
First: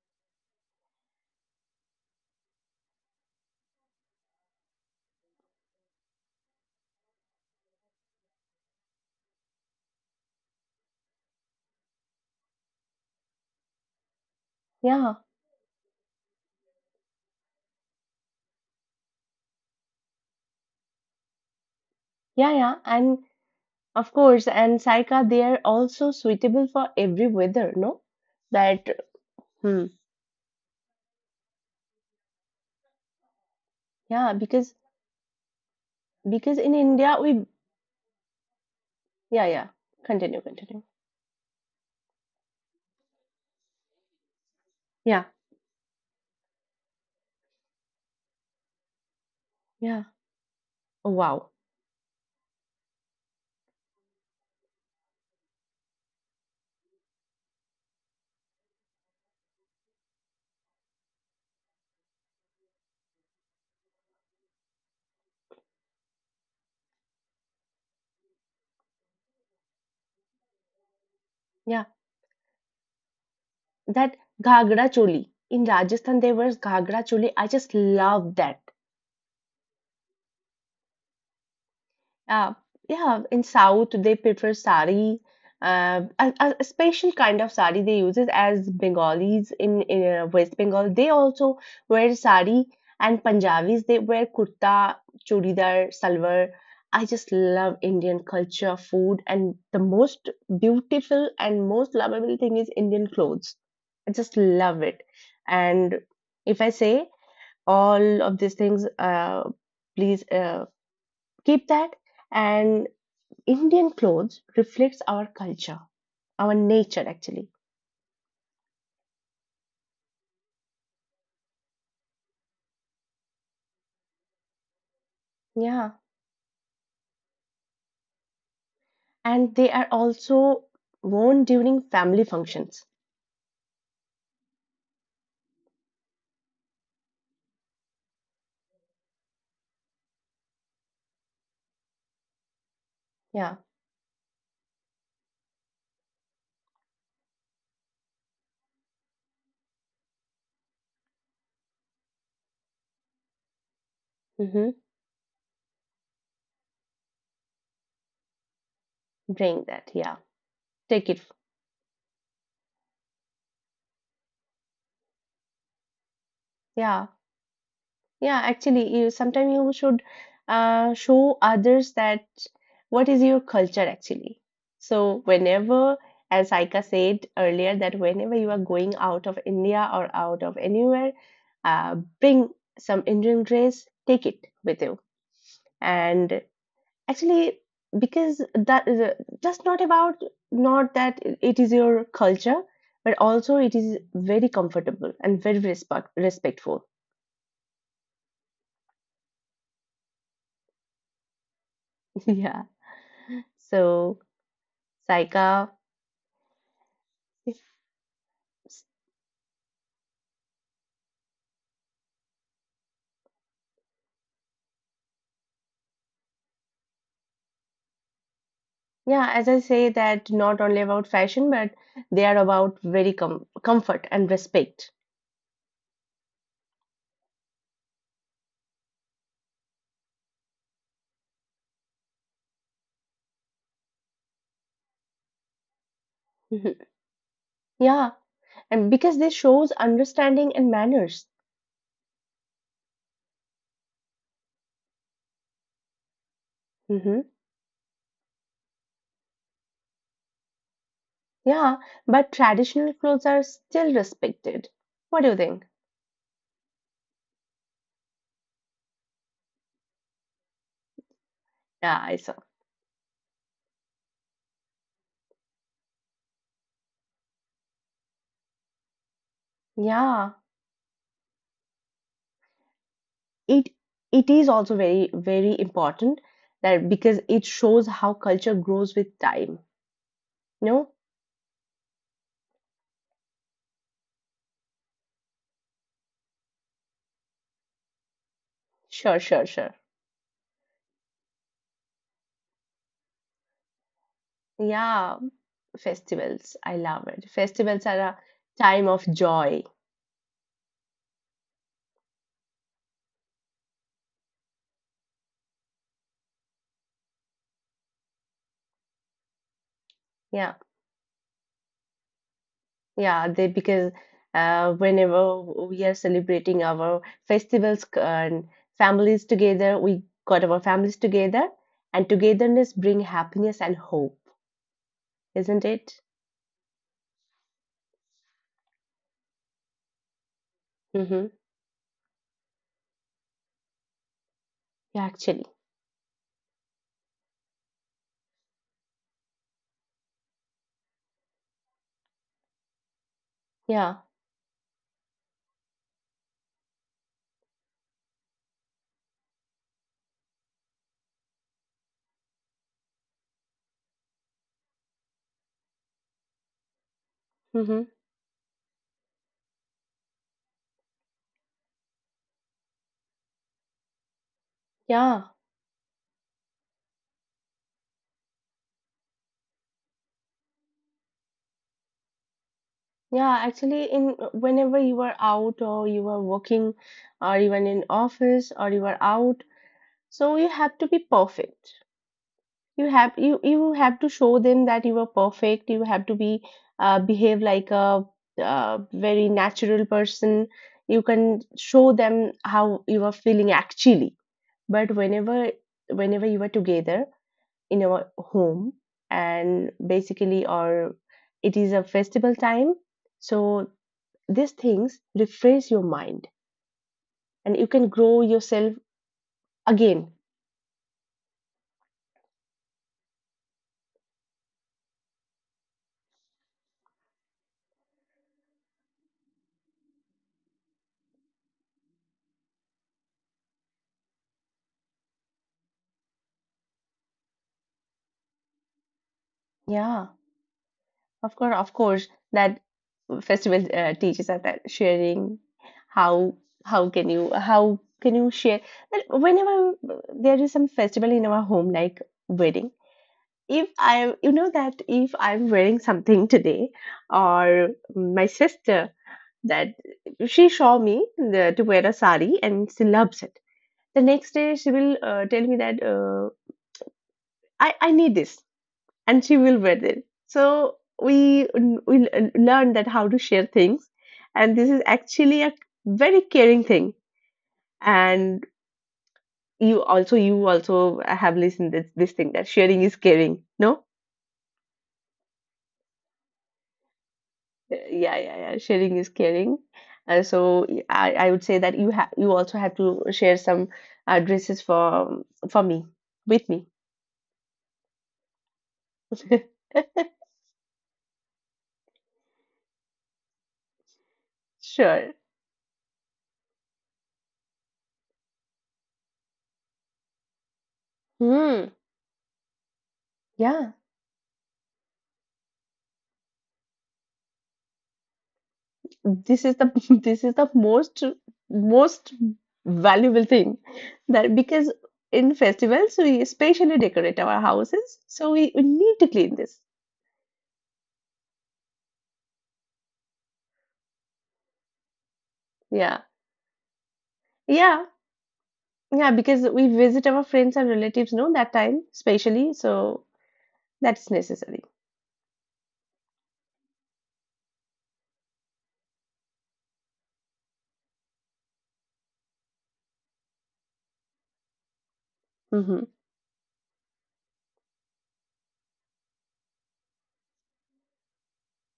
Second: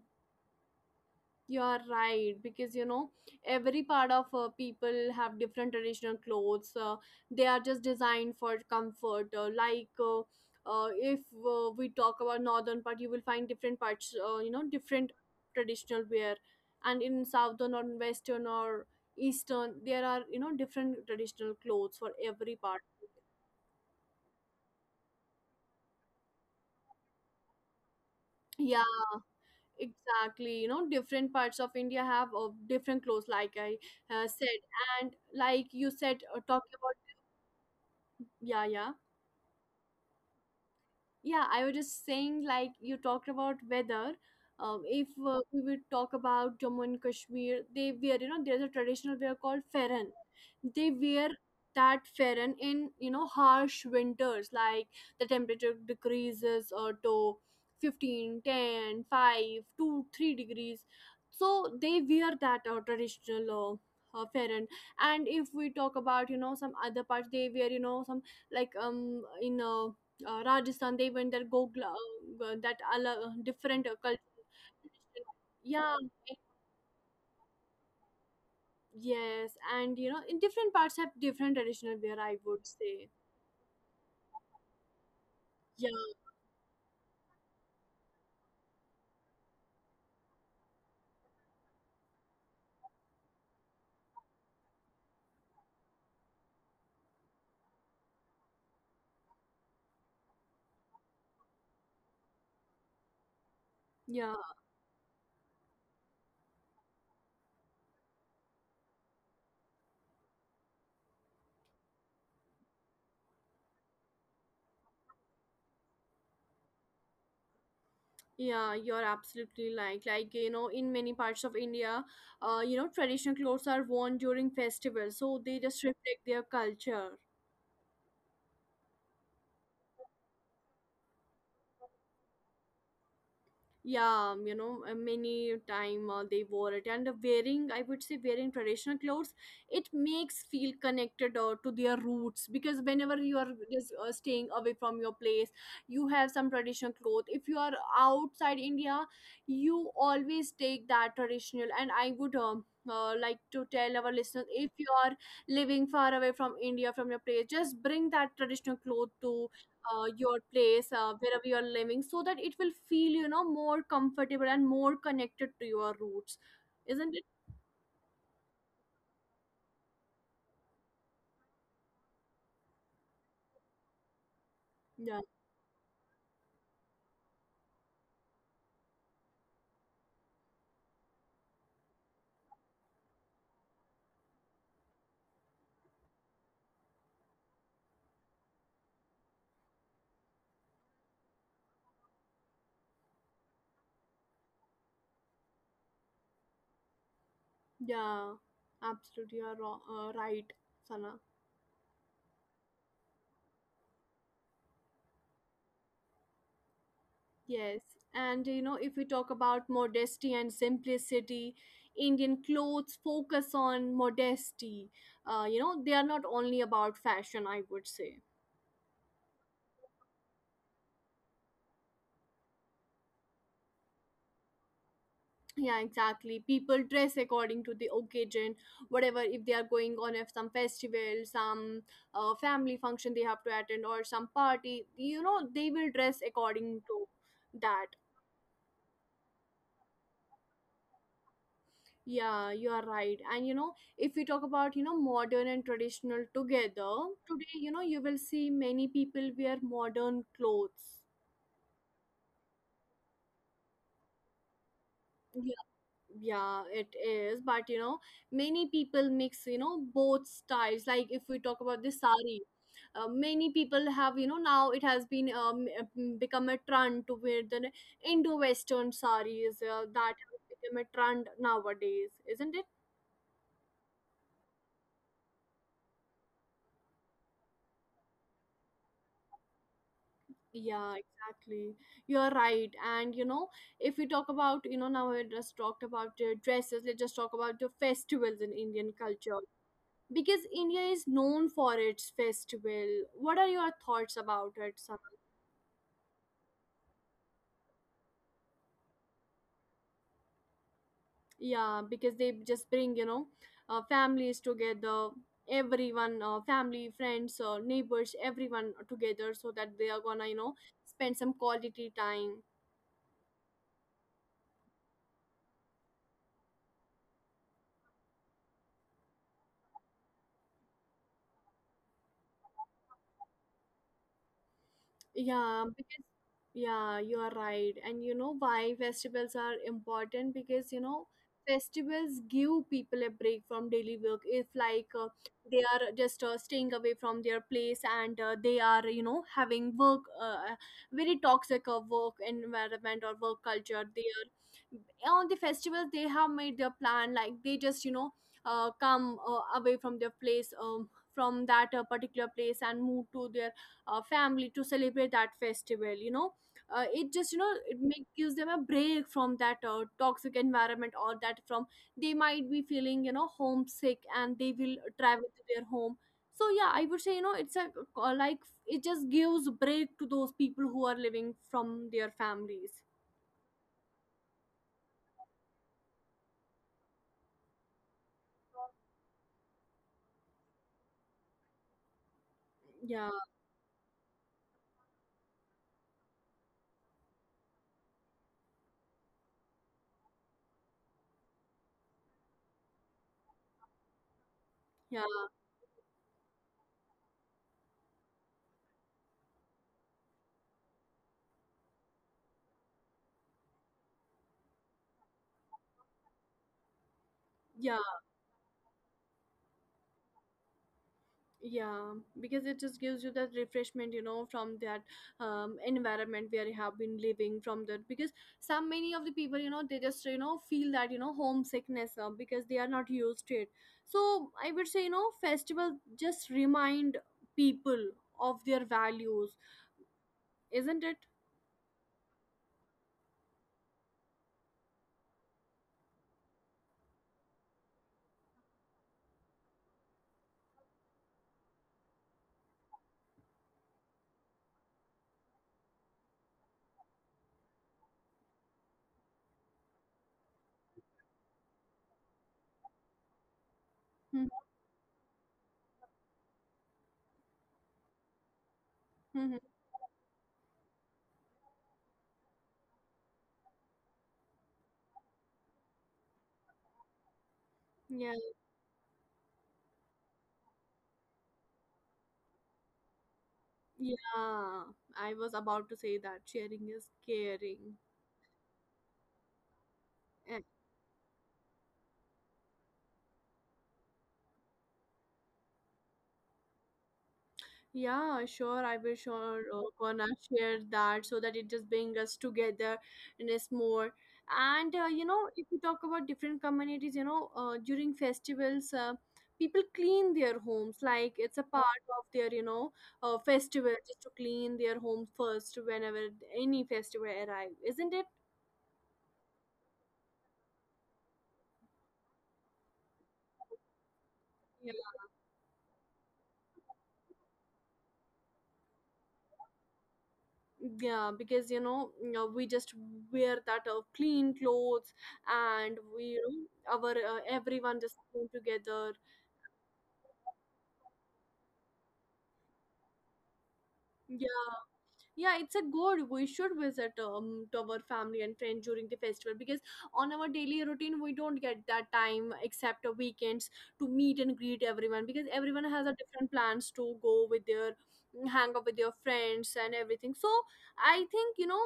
Speaker 1: You are right because you know every part of people have different traditional clothes. They are just designed for comfort. If we talk about northern part, you will find different parts. You know different
Speaker 2: Yeah,
Speaker 1: traditional wear, and in southern or western or eastern, there are, you know, different traditional clothes for
Speaker 2: yeah,
Speaker 1: every
Speaker 2: yeah.
Speaker 1: part.
Speaker 2: And of course, and Saika, they are also suitable for every weather, no?
Speaker 1: Yeah,
Speaker 2: That. Hmm.
Speaker 1: exactly. You know, different parts of India have different clothes, like I
Speaker 2: Yeah,
Speaker 1: said,
Speaker 2: because
Speaker 1: and like you said,
Speaker 2: because
Speaker 1: talking
Speaker 2: in
Speaker 1: about,
Speaker 2: India we,
Speaker 1: yeah, yeah.
Speaker 2: yeah, yeah. Continue, continue.
Speaker 1: Yeah, I was just saying, like, you talked about weather. If
Speaker 2: Yeah,
Speaker 1: we would talk about Jammu and Kashmir, they wear, you know, there's a traditional wear called
Speaker 2: yeah.
Speaker 1: Feran. They
Speaker 2: Oh,
Speaker 1: wear
Speaker 2: wow.
Speaker 1: that Feran in, you know, harsh winters, like the temperature decreases to 15, 10, 5, 2, 3 degrees. So they wear that traditional Feran. And if we talk about, you know, some other parts, they wear, you know, some like in Rajasthan, they went there,
Speaker 2: Yeah,
Speaker 1: Gogla, that ala, different
Speaker 2: that
Speaker 1: culture.
Speaker 2: Ghagra choli. In
Speaker 1: Yeah,
Speaker 2: Rajasthan there
Speaker 1: it-
Speaker 2: was Ghagra choli. I just love that.
Speaker 1: yes, and you know, in different parts have different traditional wear, I
Speaker 2: Yeah,
Speaker 1: would say.
Speaker 2: yeah. In South, they prefer sari,
Speaker 1: Yeah,
Speaker 2: a special kind of sari they use it as Bengalis in West Bengal. They also wear sari, and Punjabis they wear kurta, churidar, salwar. I just love Indian culture, food, and the most beautiful and most lovable thing is Indian clothes. I
Speaker 1: yeah,
Speaker 2: just love it. And if I say all of these things, please keep that, and Indian clothes reflects our culture, our nature actually.
Speaker 1: yeah. You're absolutely like you know, in many parts of India, you know, traditional clothes are worn during festivals, so they just
Speaker 2: Yeah.
Speaker 1: reflect their culture.
Speaker 2: And they are also worn during family functions.
Speaker 1: Yeah, you know, many time they wore it, and wearing, I would say wearing traditional clothes, it makes feel connected to their roots, because whenever
Speaker 2: Yeah.
Speaker 1: you are just staying away from your place, you have some traditional clothes. If you are outside India, you always take that traditional, and I would like to tell our listeners,
Speaker 2: Mm-hmm.
Speaker 1: if you are living far away from India, from your place, just bring that traditional cloth to
Speaker 2: Bring that. Yeah.
Speaker 1: your place,
Speaker 2: Take it.
Speaker 1: wherever you are living, so that it will feel, you know, more comfortable and more connected to your roots,
Speaker 2: Yeah,
Speaker 1: isn't it?
Speaker 2: yeah, actually. You sometimes you should show others that what is your culture actually. So
Speaker 1: Yeah,
Speaker 2: whenever, as Aika said earlier, that whenever you are going out of India or out of anywhere, uh, bring some Indian dress, take it with you. And actually, because just not about, not that it is your culture, but also it is very comfortable and very respectful.
Speaker 1: yeah, absolutely. You are wrong, right, Sana?
Speaker 2: Yeah. So, Saika.
Speaker 1: Yes, and you know, if we talk about modesty and simplicity, Indian clothes focus on modesty. You know, they are not only about fashion, I would say.
Speaker 2: Yeah, as I say, that not only about fashion, but they are about very comfort and respect.
Speaker 1: Yeah, exactly, people dress according to the occasion. Whatever, if they are going on, if some festival, some family function they have to attend, or some party, you know, they will dress
Speaker 2: Mhm.
Speaker 1: according to that.
Speaker 2: Yeah, and because this shows understanding and manners.
Speaker 1: Yeah, you are right. And you know, if we talk about, you know, modern and traditional together,
Speaker 2: Hmm.
Speaker 1: today, you know, you will see many people wear modern clothes.
Speaker 2: Yeah, but traditional clothes are still respected. What do you think?
Speaker 1: Yeah, it is, but you know, many people mix, you know, both styles. Like if we talk about
Speaker 2: Yeah,
Speaker 1: the
Speaker 2: I saw.
Speaker 1: sari, many people have, you know, now it has been become a trend to wear the indo western saris. That
Speaker 2: Yeah,
Speaker 1: has become a trend nowadays, isn't it?
Speaker 2: it is also very very important, that because it shows how culture grows with time. No.
Speaker 1: Yeah, exactly, you're right. And you know, if we talk about, you know, now we just talked about dresses, let's just talk about the festivals in Indian
Speaker 2: Sure, sure,
Speaker 1: culture,
Speaker 2: sure.
Speaker 1: because India is known for its festival. What are your thoughts about it, Sam?
Speaker 2: Yeah, festivals. I love it. Festivals are a time of joy.
Speaker 1: Yeah, because they just bring, you know, families together, everyone, family, friends, neighbors, everyone together, so that they are gonna, you
Speaker 2: Yeah,
Speaker 1: know, spend some quality time.
Speaker 2: yeah. They because whenever we are celebrating our festivals and families together, we got our families together, and togetherness bring happiness and hope, isn't
Speaker 1: Yeah,
Speaker 2: it?
Speaker 1: because yeah, you are right. And you know why festivals are important? Because, you know,
Speaker 2: Mm-hmm.
Speaker 1: festivals give people a break from daily work. If like
Speaker 2: Yeah, actually.
Speaker 1: they are just staying away from their place, and they are, you know, having work, very toxic work environment or work culture,
Speaker 2: Yeah.
Speaker 1: they are on the festivals they have made their plan. Like they just, you know, come away from their place, from that particular place, and move to their family to celebrate that festival. You know, it just, you know,
Speaker 2: Mm-hmm.
Speaker 1: gives them a break from that toxic environment, or that from they might be feeling, you know, homesick, and they will
Speaker 2: Yeah,
Speaker 1: travel to their home. So yeah, I would say, you know, it's a like it just gives break to those people who are living from their families.
Speaker 2: yeah. Actually, in whenever you are out or you are working, or even in office or you are out, so you have to be perfect. You have
Speaker 1: Yeah,
Speaker 2: you you have to show them that you are perfect. You have to be behave like a very natural person. You can show them how you are feeling actually. But
Speaker 1: yeah,
Speaker 2: whenever you are together in our home, and basically, or it is a festival time, so these things refresh your mind, and you
Speaker 1: yeah,
Speaker 2: can grow yourself again.
Speaker 1: yeah. Because it just gives you that refreshment, you know, from that environment where you have been living from that, because some many of the people, you know, they just, you know, feel that, you know, homesickness because they are not used to it. So I would say, you know, festival just remind people of their values,
Speaker 2: Yeah,
Speaker 1: isn't it?
Speaker 2: of course, of course, that festival teaches us that sharing, how how can you share, that whenever there is some festival in our home, like wedding. If I, that if I'm wearing something today, or my sister, that she saw me to wear a sari and she loves it. The next day, she will tell me that, I need this, and she
Speaker 1: Mm-hmm.
Speaker 2: will wear it. So we learn that how to share things, and this is actually a very caring thing.
Speaker 1: Yeah,
Speaker 2: And you also have listened this thing, that sharing is caring. No.
Speaker 1: yeah, I was about to say that sharing is caring.
Speaker 2: Yeah, yeah, yeah. Sharing is caring. So I would say that you also have to share some addresses for me with me.
Speaker 1: Yeah, sure, I will sure gonna share that so that it just bring us together, and it's more. And
Speaker 2: Sure.
Speaker 1: you know, if you talk about different communities, you know, during festivals, people clean their homes, like it's a
Speaker 2: Hmm.
Speaker 1: part of their, you know,
Speaker 2: Yeah.
Speaker 1: festival just to clean their home first whenever any festival arrive, isn't it?
Speaker 2: This is the this is the most valuable thing, that because
Speaker 1: Yeah.
Speaker 2: in festivals we especially decorate our houses, so we need to clean this.
Speaker 1: Yeah, because you know, we just wear that clean clothes, and
Speaker 2: Yeah.
Speaker 1: we, you know, our
Speaker 2: Yeah.
Speaker 1: everyone just came together.
Speaker 2: Yeah, because we visit our friends and relatives, no, that time, especially, so that's
Speaker 1: Yeah,
Speaker 2: necessary.
Speaker 1: yeah, it's a good. We should visit to our family and friends during the festival, because on our daily routine we don't get that time except the weekends to meet and greet everyone, because everyone
Speaker 2: Mm-hmm,
Speaker 1: has a different plans to go with their hang out with their friends and everything. So I think, you know,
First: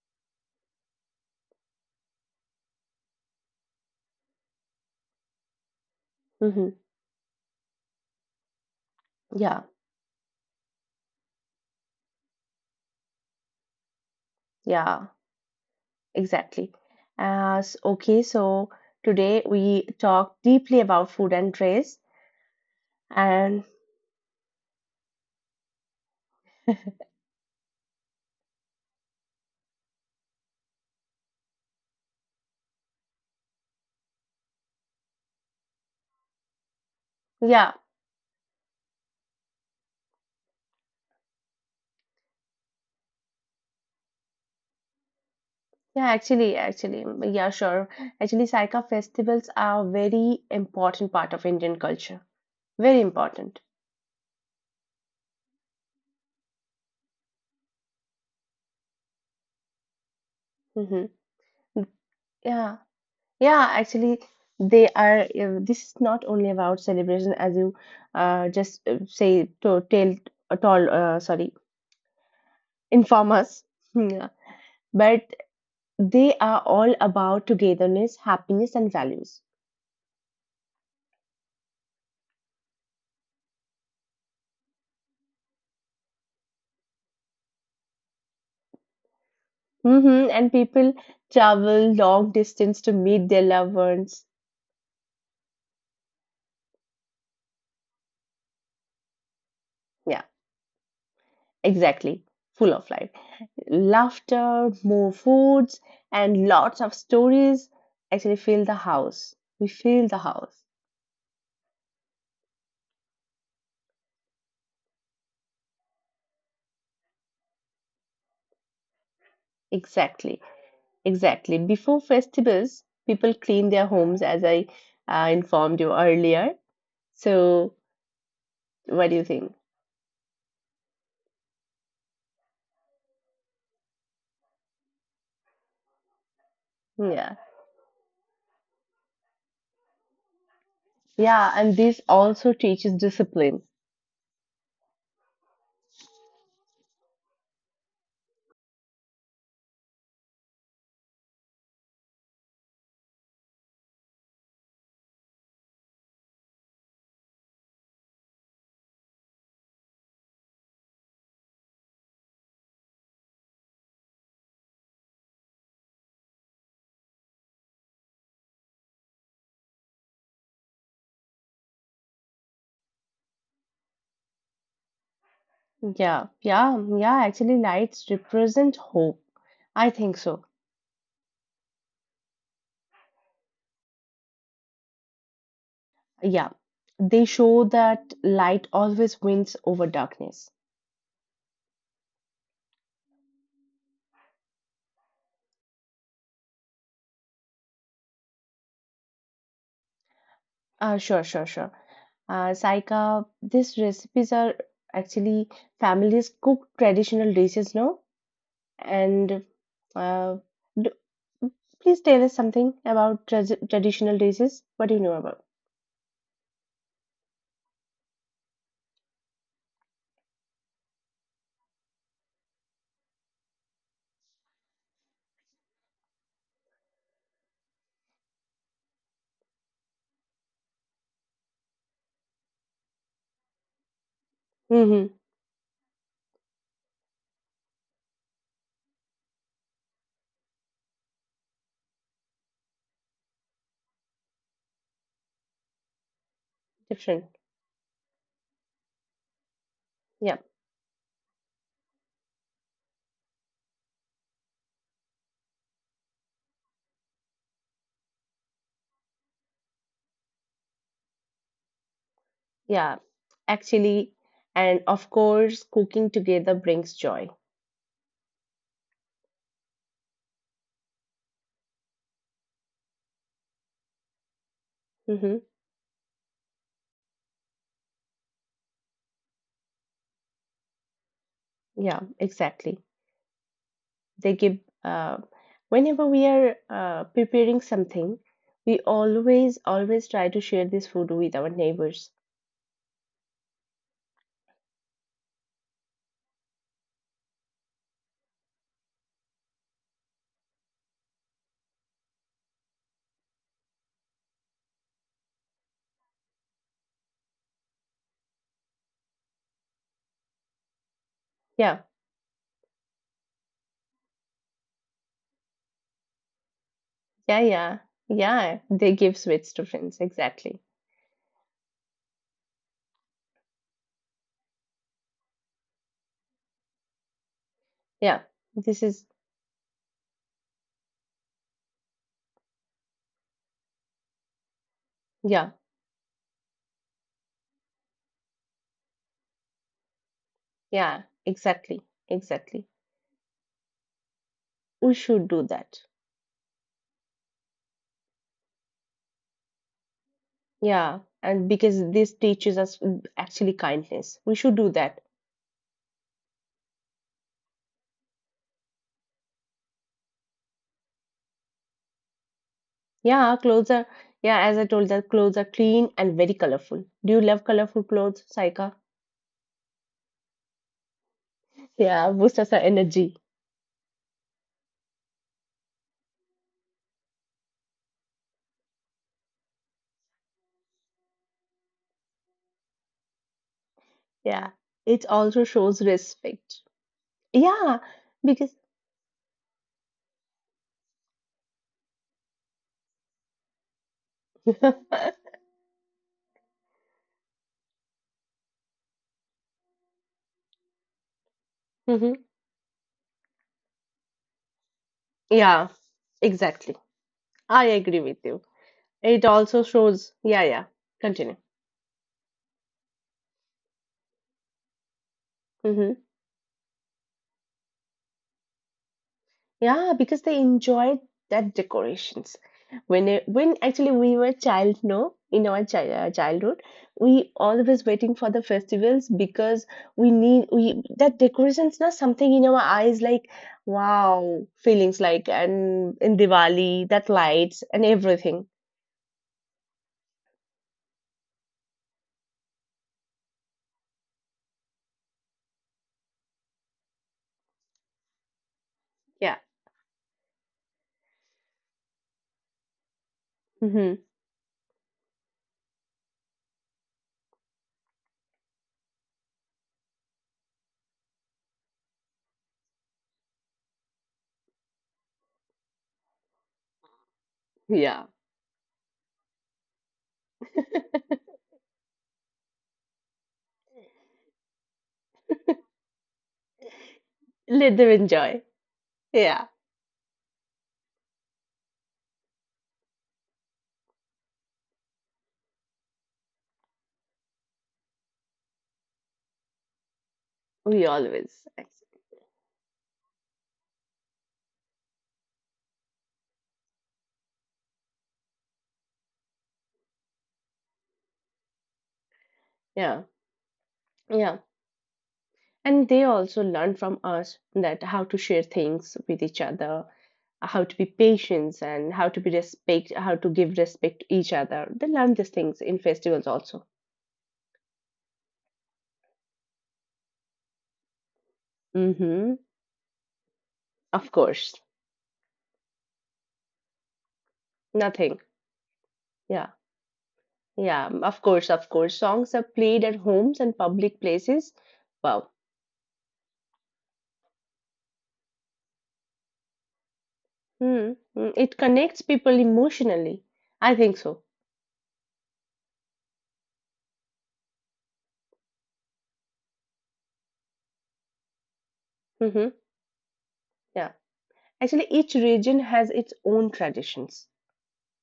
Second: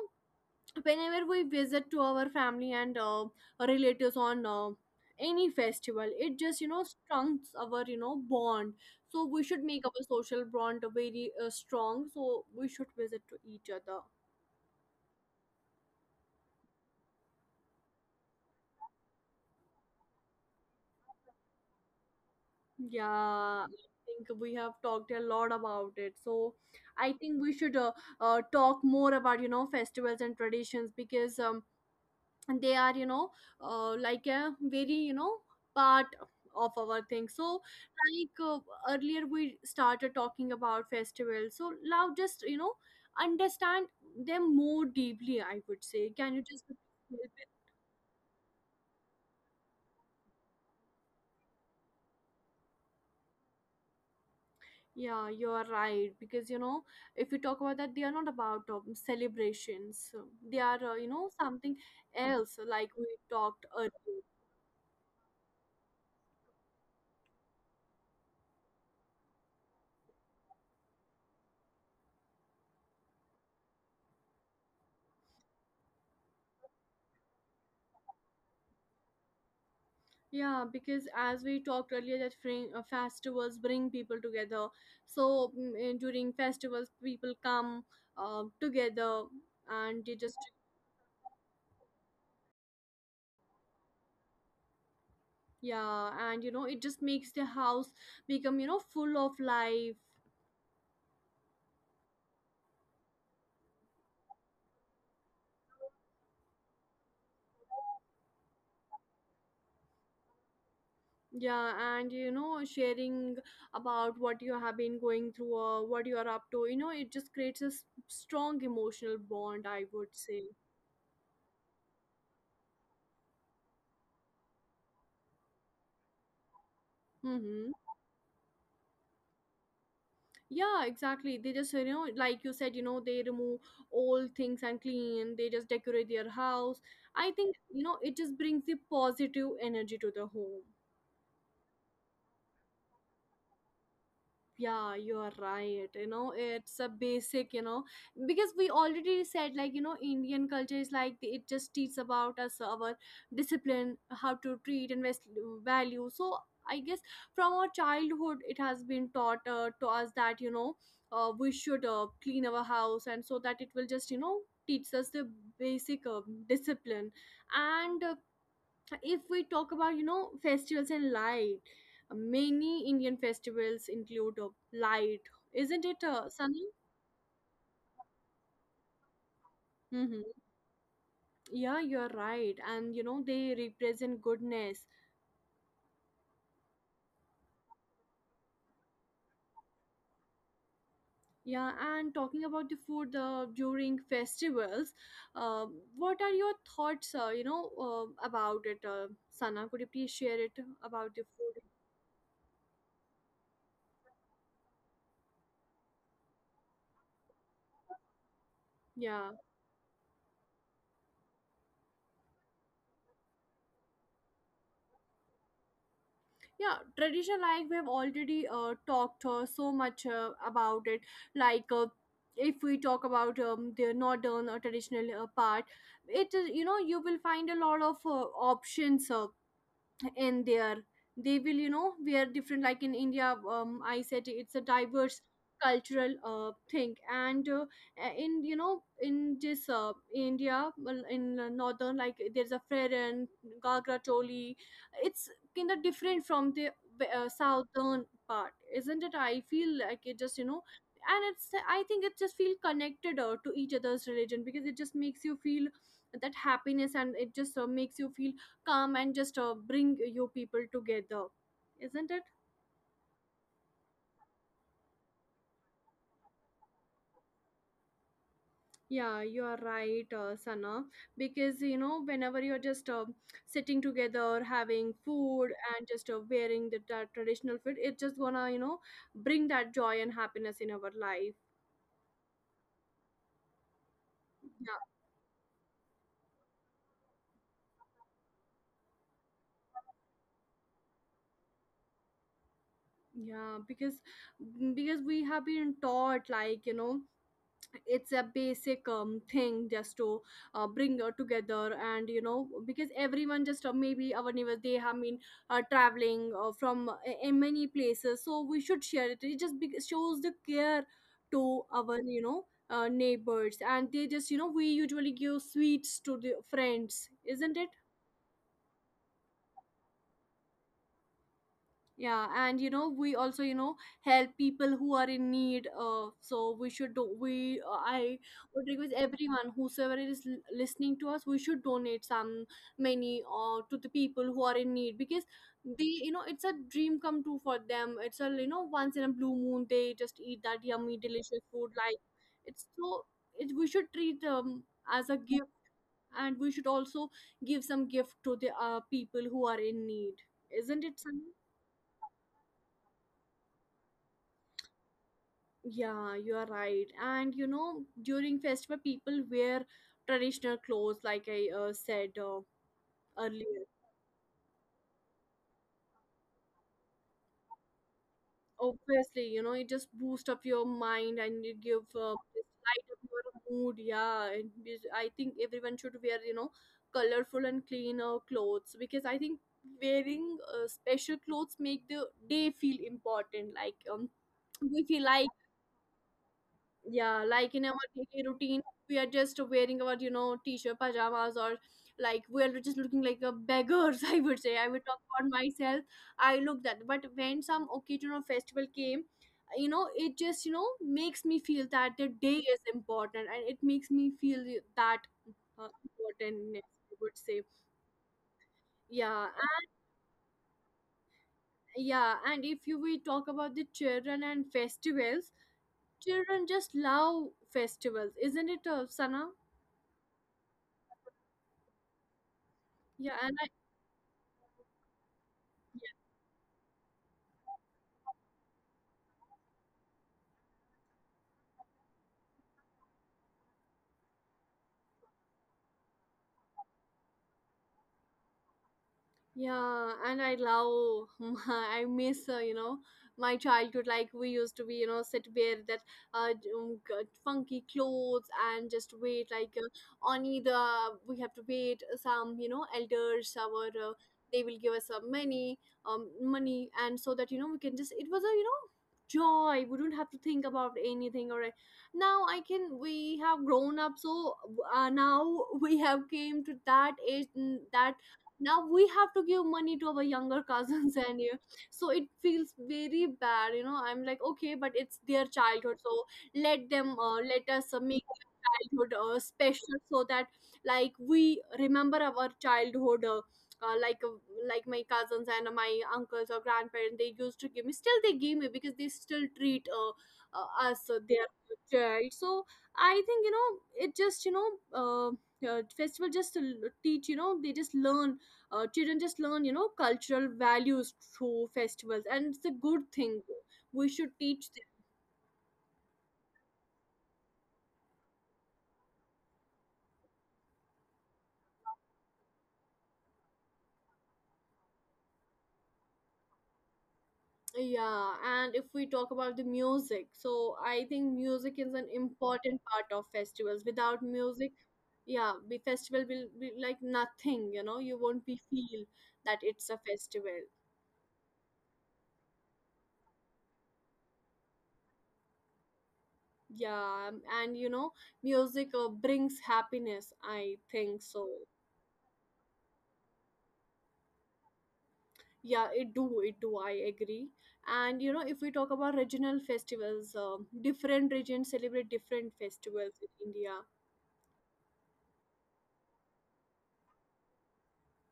Speaker 1: whenever we visit to our family and relatives on any festival, it just, you
Speaker 2: mm-hmm.
Speaker 1: know, strengthens our, you know, bond. So we should
Speaker 2: Yeah,
Speaker 1: make our social bond very strong, so we should visit to each other.
Speaker 2: yeah, exactly. As Okay, so today we talked deeply about food and trace,
Speaker 1: Yeah, I
Speaker 2: and
Speaker 1: think we have talked a lot about it, so I think we should talk more about, you know, festivals and traditions, because and they are, you know, like a very, you know, part of our thing. So
Speaker 2: yeah,
Speaker 1: like earlier we started talking about festivals, so now just, you know, understand them more deeply, I would say,
Speaker 2: yeah,
Speaker 1: can you
Speaker 2: actually,
Speaker 1: just
Speaker 2: actually, yeah, sure. Actually, Saika, festivals are a very important part of Indian culture. Very important.
Speaker 1: yeah, you are right, because you know, if you talk about that, they are not about celebrations. So they are you
Speaker 2: Mm-hmm.
Speaker 1: know, something else
Speaker 2: Yeah,
Speaker 1: like we talked
Speaker 2: yeah,
Speaker 1: earlier.
Speaker 2: actually, they are. This is not only about celebration, as you just say to tell, told, sorry, inform us. Yeah. But they are all about togetherness, happiness, and values.
Speaker 1: Yeah, because as we talked earlier, that festivals bring people together. So during festivals, people come together, and they just
Speaker 2: Hmm. And people travel long distance to meet their loved ones.
Speaker 1: yeah, and you know it just makes the house become, you know, full of life.
Speaker 2: Yeah, exactly. Full of life, laughter, more foods, and lots of stories. Actually, fill the house. We fill the house.
Speaker 1: Yeah, and you know, sharing about what you have been going through or what you are up to, you know, it just creates a strong emotional bond, I would say.
Speaker 2: Exactly, exactly. Before festivals, people clean their homes, as I informed you earlier.
Speaker 1: Mm-hmm.
Speaker 2: So, what do you think?
Speaker 1: Yeah, exactly. They just, you know, like you said, you know, they remove old things and clean, they just decorate their house. I
Speaker 2: Yeah,
Speaker 1: think, you know, it just brings the positive energy to the home.
Speaker 2: yeah, and this also teaches discipline.
Speaker 1: Yeah, you are right, you know, it's a basic, you know, because we already said, like, you know, Indian culture is like it just teaches about us our discipline, how to treat and value. So I guess from our childhood it has been taught to us that, you know, we should clean our house, and so that it will just, you know, teach us the basic discipline. And if we talk about, you know, festivals and light, many Indian festivals include light, isn't it,
Speaker 2: Yeah,
Speaker 1: Sunny?
Speaker 2: yeah, yeah. Actually, lights represent hope. I
Speaker 1: Mm-hmm.
Speaker 2: think so.
Speaker 1: Yeah, you're right, and you know they represent goodness.
Speaker 2: Yeah, they show that light always wins over darkness.
Speaker 1: Yeah, and talking about the food during festivals, uh, what are your thoughts, you know, about it, Sana? Could you please share it about the
Speaker 2: Sure,
Speaker 1: food?
Speaker 2: sure, sure. Saika, these recipes are actually families cook traditional dishes, no?
Speaker 1: Yeah,
Speaker 2: And uh, d please tell us something about traditional dishes. What do you know about?
Speaker 1: yeah, tradition, like we've already talked so much about it. Like if we talk about the northern or traditional part, it is, you know, you will find a lot of options, and there they will, you know, wear different. Like in India, I said it's a diverse
Speaker 2: Mm-hmm.
Speaker 1: cultural thing, and in, you know, in this India, well, in northern, like there's a and gagra choli, it's kind of different from the
Speaker 2: Different.
Speaker 1: southern part, isn't it? I feel like it just, you
Speaker 2: Yeah.
Speaker 1: know, and it's, I think it just feel connected to each other's religion, because it just makes you feel that happiness, and it just makes you feel come, and just bring you people together, isn't it?
Speaker 2: Yeah, actually. And of course, cooking together brings joy.
Speaker 1: Yeah, you are right, Sana, because you know whenever you're just sitting together having food,
Speaker 2: Hmm.
Speaker 1: and just wearing that traditional fit, it's just gonna, you know, bring that joy and happiness in our life.
Speaker 2: Yeah, exactly. They give, uh, whenever we are preparing something, we always, always try to share this food with our neighbors.
Speaker 1: Yeah, yeah, because we have been taught, like, you know, it's a basic thing, just to bring together, and you know, because everyone just maybe our neighbors, they have been traveling from in many places, so we should share it. It just shows the care to
Speaker 2: Yeah,
Speaker 1: our, you know, neighbors, and they just, you know, we usually give sweets to the friends,
Speaker 2: yeah,
Speaker 1: isn't it?
Speaker 2: yeah, yeah. They give sweets to friends. Exactly.
Speaker 1: Yeah, and you know we also, you know, help people who are in need, so we should do we I
Speaker 2: Yeah,
Speaker 1: would
Speaker 2: this
Speaker 1: request
Speaker 2: is,
Speaker 1: everyone whosoever is listening to us, we should donate some money to the people who are in need, because
Speaker 2: yeah,
Speaker 1: they, you know, it's a dream come true for them, it's, a you know, once in a blue moon they just eat that yummy
Speaker 2: yeah,
Speaker 1: delicious food,
Speaker 2: exactly,
Speaker 1: like it's
Speaker 2: exactly.
Speaker 1: so it, we should treat them
Speaker 2: We
Speaker 1: as a
Speaker 2: should
Speaker 1: gift
Speaker 2: do that.
Speaker 1: and We should also give some gift to the people who are in need, isn't it,
Speaker 2: Yeah,
Speaker 1: Sunny?
Speaker 2: and because this teaches us actually kindness. We should do that.
Speaker 1: Yeah, you are right. And you know, during festival, people wear traditional clothes, like I said
Speaker 2: Yeah,
Speaker 1: earlier.
Speaker 2: clothes are, yeah, as I told, that clothes are clean and very colorful. Do you love colorful clothes, Saika?
Speaker 1: Obviously, you know, it just boosts up your mind and it give
Speaker 2: Yeah, boosts
Speaker 1: just
Speaker 2: us our
Speaker 1: light up your
Speaker 2: energy.
Speaker 1: mood. Yeah, and I think everyone should wear, you know, colorful and clean clothes, because I think wearing special clothes make the day feel important. Like
Speaker 2: Yeah,
Speaker 1: we feel
Speaker 2: it
Speaker 1: like.
Speaker 2: also shows respect.
Speaker 1: Yeah, like in our
Speaker 2: Yeah,
Speaker 1: daily
Speaker 2: because
Speaker 1: routine, we are just wearing our, you know, t-shirt, pajamas, or like we are just looking like a beggars, I would say. I would talk about myself. I looked that. But when some occasion or festival came, you know, it just, you know, makes me feel that the
Speaker 2: hmm.
Speaker 1: day is important, and it makes me feel that
Speaker 2: Yeah,
Speaker 1: importantness,
Speaker 2: exactly.
Speaker 1: I would say.
Speaker 2: I agree with you.
Speaker 1: Yeah,
Speaker 2: It also
Speaker 1: and,
Speaker 2: shows, yeah, yeah, continue.
Speaker 1: yeah, and if you we talk about the children and festivals,
Speaker 2: Hmm.
Speaker 1: children just love festivals, isn't it, Sana?
Speaker 2: Yeah, because they enjoyed that decorations. When
Speaker 1: Yeah,
Speaker 2: it,
Speaker 1: and I
Speaker 2: when actually we were child, no, in our childhood, we always waiting for the festivals, because we need we that decorations, not something in our eyes like wow feelings, like, and in Diwali that lights and everything.
Speaker 1: Yeah, and I love, my, I miss, you know, my childhood. Like we used to be, you know, sit wear that uh, funky clothes and just wait.
Speaker 2: Yeah.
Speaker 1: Like on either we have to wait some, you know, elders, our
Speaker 2: Hmm.
Speaker 1: they will give us some money, money, and so that you know we can just. It was a, you know, joy. We don't have to think about anything. Or Now I can. We have grown up, so now we have came to that age, that
Speaker 2: Yeah.
Speaker 1: now we have to give money to our younger cousins and you, so it feels very bad, you know. I'm like, okay, but it's their childhood, so let us
Speaker 2: Let them
Speaker 1: make their
Speaker 2: enjoy.
Speaker 1: childhood
Speaker 2: Yeah.
Speaker 1: special, so that like we remember our childhood uh, like uh, like my cousins and my uncles or grandparents, they used to give me, still they give me, because they still treat us
Speaker 2: We
Speaker 1: their
Speaker 2: always.
Speaker 1: child. So I think you know it just you know uh, festival just to teach, you know, they just learn, children just learn, you know, cultural values through festivals, and it's a good
Speaker 2: Yeah.
Speaker 1: thing we should teach
Speaker 2: Yeah. And they also learn from us that how to share things with each other, how to be patient, and how to be respect, how to give respect to each other. They learn these things in festivals also.
Speaker 1: them. Yeah, and if we talk about the music, so I think music is an
Speaker 2: Mm-hmm.
Speaker 1: important part of festivals. Without
Speaker 2: Of
Speaker 1: music,
Speaker 2: course.
Speaker 1: yeah, the festival will be like nothing, you know. You won't
Speaker 2: Nothing.
Speaker 1: be feel that
Speaker 2: Yeah,
Speaker 1: it's a festival.
Speaker 2: yeah, of course, of course. Songs are played at homes and public places. Wow.
Speaker 1: Yeah, and you know, music brings happiness, I think
Speaker 2: Mm,
Speaker 1: so.
Speaker 2: mm. It connects people emotionally. I think so.
Speaker 1: Yeah, it do, I agree. And you know, if we talk about regional festivals, different regions celebrate different
Speaker 2: Mm-hmm.
Speaker 1: festivals in India.
Speaker 2: Yeah, actually each region has its own traditions,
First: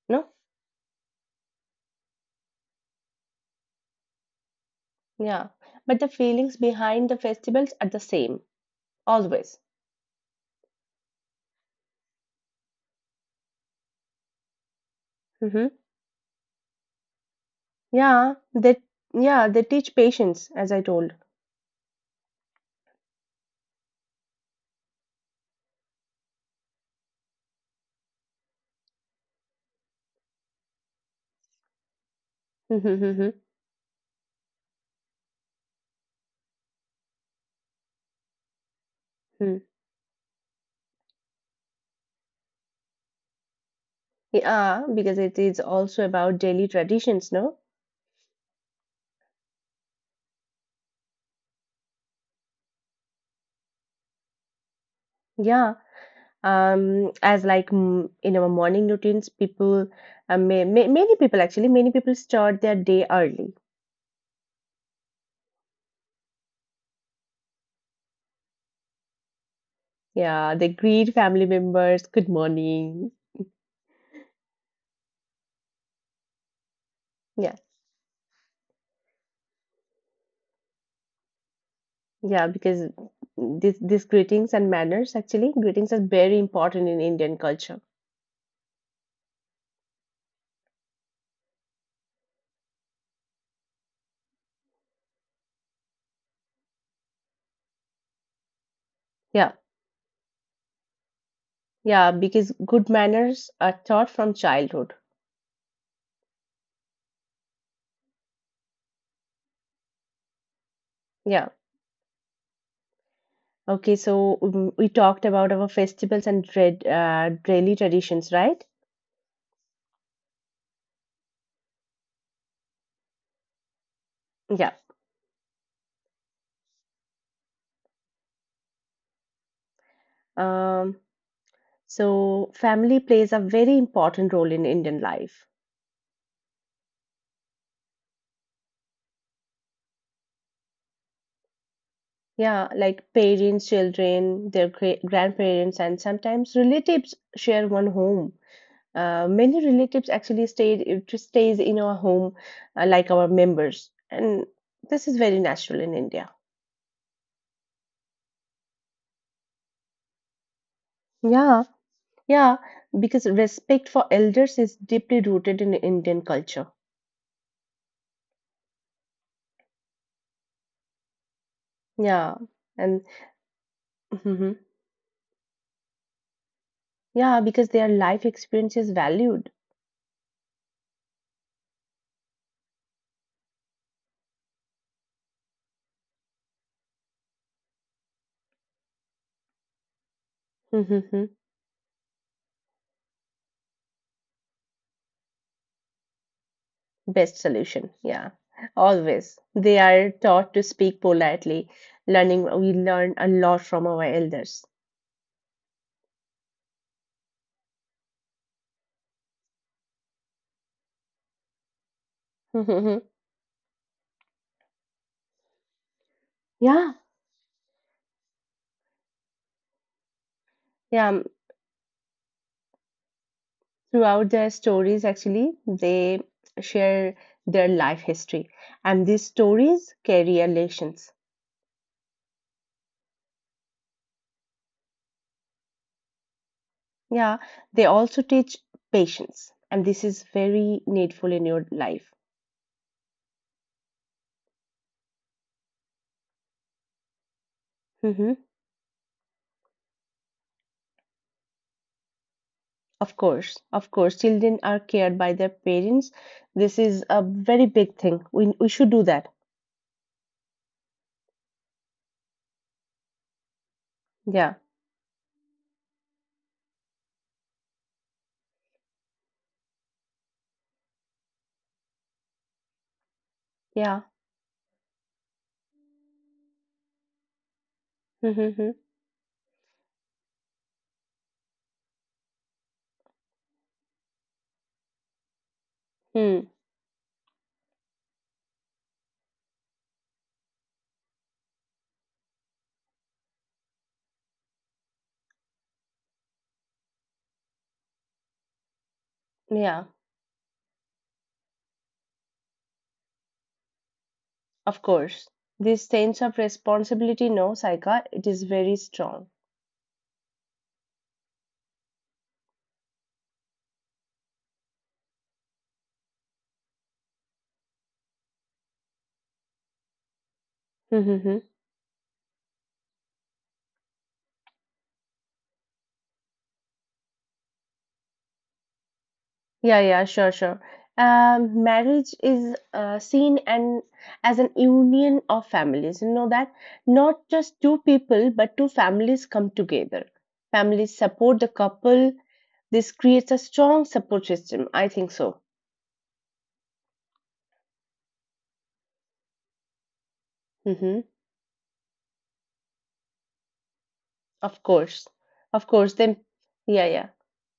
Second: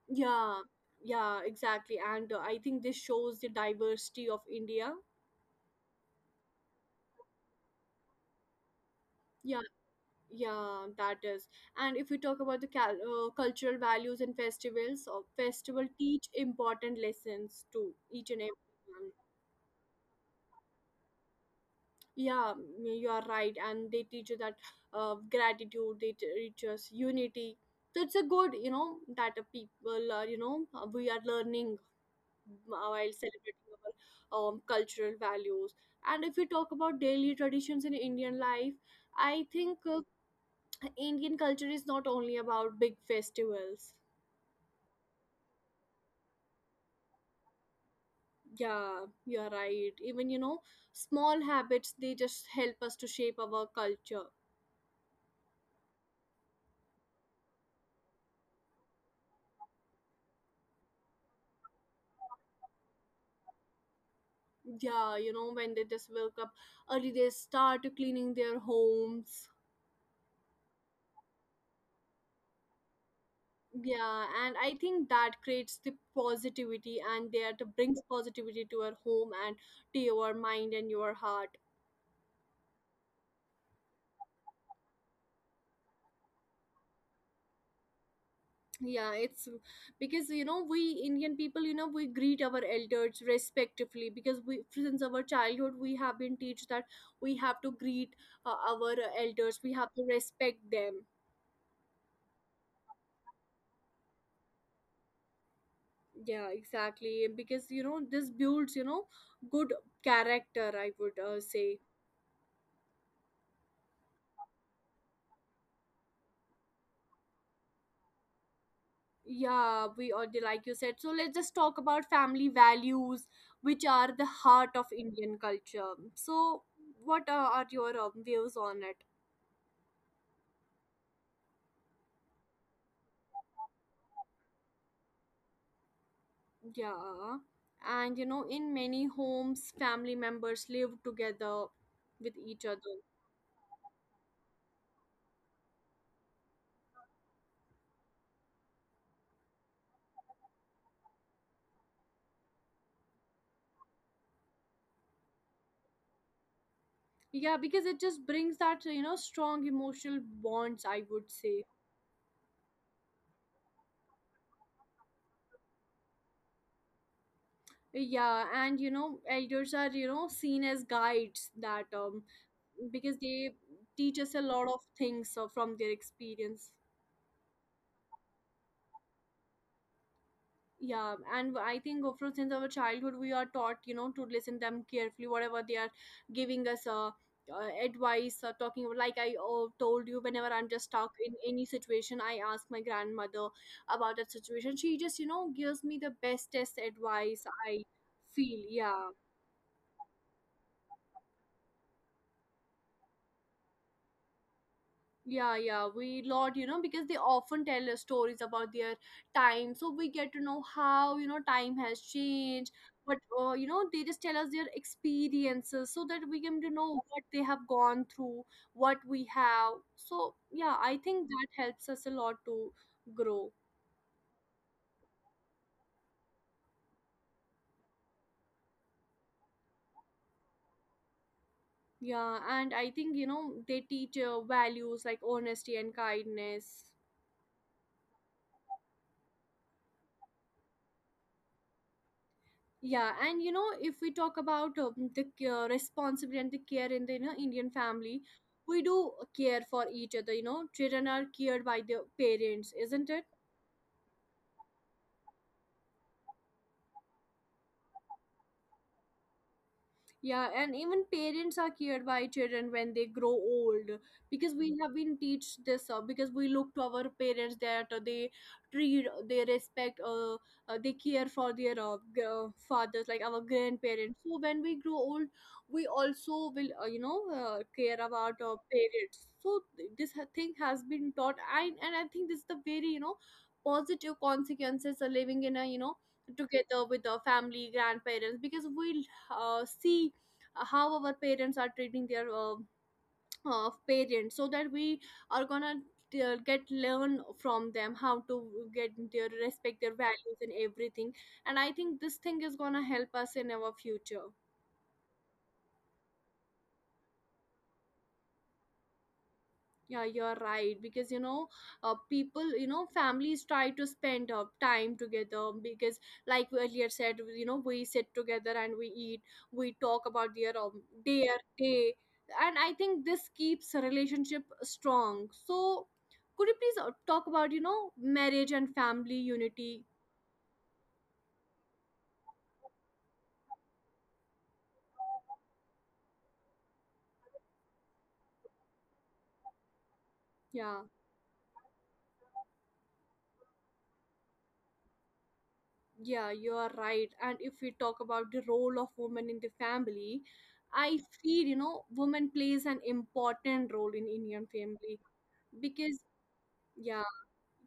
Speaker 2: no?
Speaker 1: Yeah, yeah, exactly. And I think this shows the diversity of India.
Speaker 2: Yeah, but the feelings behind the festivals are the same always.
Speaker 1: Yeah, yeah, that is. And if we talk about the cultural values and festivals, or
Speaker 2: Mm-hmm.
Speaker 1: festival teach important lessons to
Speaker 2: Yeah,
Speaker 1: each and
Speaker 2: they
Speaker 1: every one.
Speaker 2: yeah, they teach patience, as I told.
Speaker 1: Yeah, you are right, and they teach you that gratitude, they teach us unity. So it's a good, you know, that people are, you know, we are learning
Speaker 2: Mhm,
Speaker 1: while
Speaker 2: mhm,
Speaker 1: celebrating our cultural values. And if we talk about daily traditions in Indian life, i
Speaker 2: mhm.
Speaker 1: think uh, Indian culture is not only about big festivals.
Speaker 2: Yeah, because it is also about daily traditions, no?
Speaker 1: Yeah, you're right. Even, you know, small habits, they just help us to shape our culture.
Speaker 2: Yeah. As like, in our morning routines, people, many people start their day early.
Speaker 1: Yeah, you know, when they just woke up early, they start cleaning their homes.
Speaker 2: Yeah, they greet family members, good morning.
Speaker 1: Yeah, and I think that creates the positivity, and
Speaker 2: Yeah,
Speaker 1: that brings positivity to our home and to your mind and your heart.
Speaker 2: yeah, because this greetings and manners, actually, greetings are very important in Indian culture.
Speaker 1: Yeah, it's because, you know, we Indian people, you know, we greet our elders respectively, because we, since our childhood, we have been taught that we have to greet our
Speaker 2: Yeah,
Speaker 1: elders, we have to respect them.
Speaker 2: yeah, because good manners are taught from childhood.
Speaker 1: Yeah, exactly, because, you know, this builds, you know, good character, I would
Speaker 2: Yeah.
Speaker 1: say.
Speaker 2: Okay. So we talked about our festivals and trad daily traditions, right?
Speaker 1: Yeah, we already, like you said, so let's just talk about family values, which are the
Speaker 2: Yeah.
Speaker 1: heart of Indian culture. So what are your views on it?
Speaker 2: Um, so family plays a very important role in Indian life.
Speaker 1: Yeah, and you know, in many homes, family members live together with each
Speaker 2: Yeah,
Speaker 1: other.
Speaker 2: like parents, children, their grandparents, and sometimes relatives share one home. Many relatives actually stayed it just stays in our home, like our members, and this is very natural in India.
Speaker 1: Yeah, because it just brings that, you know, strong emotional bonds, I would say.
Speaker 2: Yeah. Yeah, because respect for elders is deeply rooted in Indian culture.
Speaker 1: Yeah, and you know, elders are, you know, seen as guides, that um,
Speaker 2: Yeah, and
Speaker 1: because they teach us a
Speaker 2: hmm
Speaker 1: lot of things from their experience.
Speaker 2: yeah, because their life experience is valued.
Speaker 1: Yeah, and I think from since our childhood we are taught, you know, to listen them carefully, whatever they are giving us, advice or talking about. Like I told you, whenever I'm just stuck
Speaker 2: Hmm.
Speaker 1: in any situation, I ask my grandmother about that situation, she just, you know, gives me the bestest advice,
Speaker 2: Best
Speaker 1: I
Speaker 2: solution. Yeah,
Speaker 1: feel. Yeah,
Speaker 2: always. They are taught to speak politely, learning, we learn a lot from our elders.
Speaker 1: yeah, yeah we lot, you know, because they often tell us stories about their time, so we get to know how, you know, time has changed.
Speaker 2: Hmm.
Speaker 1: But you know, they just tell us their experiences so that we can to know
Speaker 2: Yeah,
Speaker 1: what they have gone through, what we have. So yeah, I
Speaker 2: yeah.
Speaker 1: think that helps us a lot to grow.
Speaker 2: Throughout their stories, actually, they share their life history, and these stories carry a lessons.
Speaker 1: Yeah, and I think, you know, they teach values like honesty and kindness.
Speaker 2: Yeah, they also teach patience, and this is very needful in your life.
Speaker 1: Yeah, and you know, if we talk about responsibility and the care in the, you know, Indian family,
Speaker 2: Hmm.
Speaker 1: we do care for each other, you know. Children are cared by their parents, isn't it?
Speaker 2: Of course, children are cared by their parents. This is a very big thing. We should do that.
Speaker 1: Yeah, and even parents are cared by children when they grow old, because
Speaker 2: Yeah,
Speaker 1: we have been teach this, because we look to our parents that they treat, they respect, they care for their fathers like our
Speaker 2: yeah,
Speaker 1: grandparents. So when we grow old, we also will, you know, care about our
Speaker 2: mm-hmm.
Speaker 1: parents. So this thing has been taught, and I think this is the very, you know, positive consequences of living in a, you know,
Speaker 2: Mm.
Speaker 1: together with the family grandparents, because we see how our parents are treating their parents, so that we are gonna get learn from them how to get their respect,
Speaker 2: Yeah.
Speaker 1: their values and everything. And I think this thing is gonna help us in our future.
Speaker 2: Of course, this sense of responsibility, no, Saika, it is very strong.
Speaker 1: Yeah, you're right. Because, you know, people, you know, families try to spend time together, because, like we earlier said, you know, we sit together and we eat, we talk about their day. And I think this keeps a relationship strong. So, could you please talk about, you know, marriage and family unity?
Speaker 2: Yeah, yeah, sure, sure. Marriage is seen and as an union of families. You know that not just two people, but two families come together.
Speaker 1: Yeah,
Speaker 2: Families support the couple. This creates a strong support system. I think so.
Speaker 1: yeah, you're right. And if we talk about the role of women in the family, I
Speaker 2: Mm-hmm.
Speaker 1: feel, you know, women plays an important role in Indian
Speaker 2: Of
Speaker 1: family.
Speaker 2: course, of
Speaker 1: Because,
Speaker 2: course. Then, yeah,
Speaker 1: yeah,
Speaker 2: yeah.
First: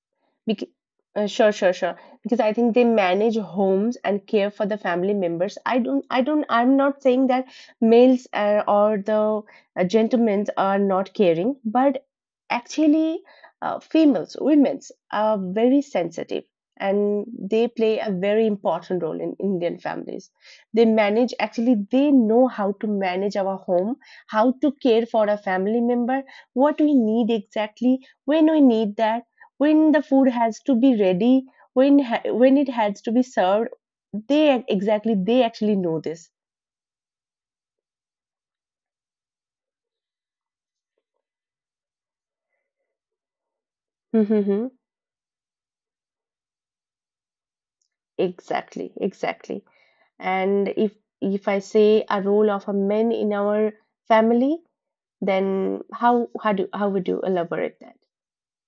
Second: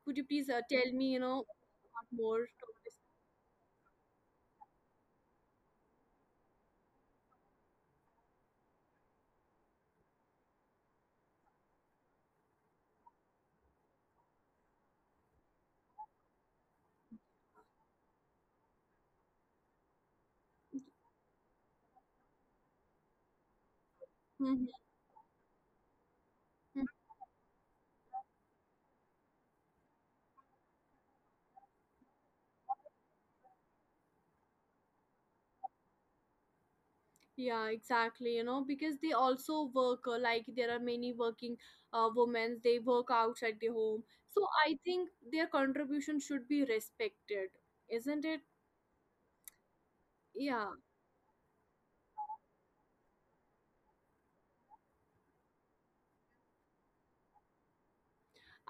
Speaker 1: could you please
Speaker 2: Bec-
Speaker 1: tell me, you know,
Speaker 2: sure, sure, sure.
Speaker 1: what more
Speaker 2: Because I
Speaker 1: to
Speaker 2: think they
Speaker 1: this?
Speaker 2: manage homes and care for the family members. I'm not saying that males or the gentlemen are not caring, but actually, females, women, are very sensitive, and they play a very important role in Indian families. They manage, actually, they know how to manage our home, how to
Speaker 1: Mhm,
Speaker 2: care for a family member, what
Speaker 1: mhm.
Speaker 2: we need exactly, when we need that, when the food has to be ready, when it has to be served. They actually know this.
Speaker 1: Yeah, exactly, you know, because they also work, like there are many working women, they work outside the home. So
Speaker 2: Mm-hmm.
Speaker 1: I think their contribution should be respected, isn't it?
Speaker 2: Exactly, exactly.
Speaker 1: Yeah.
Speaker 2: And if I say a role of a man in our family, then how would you elaborate that?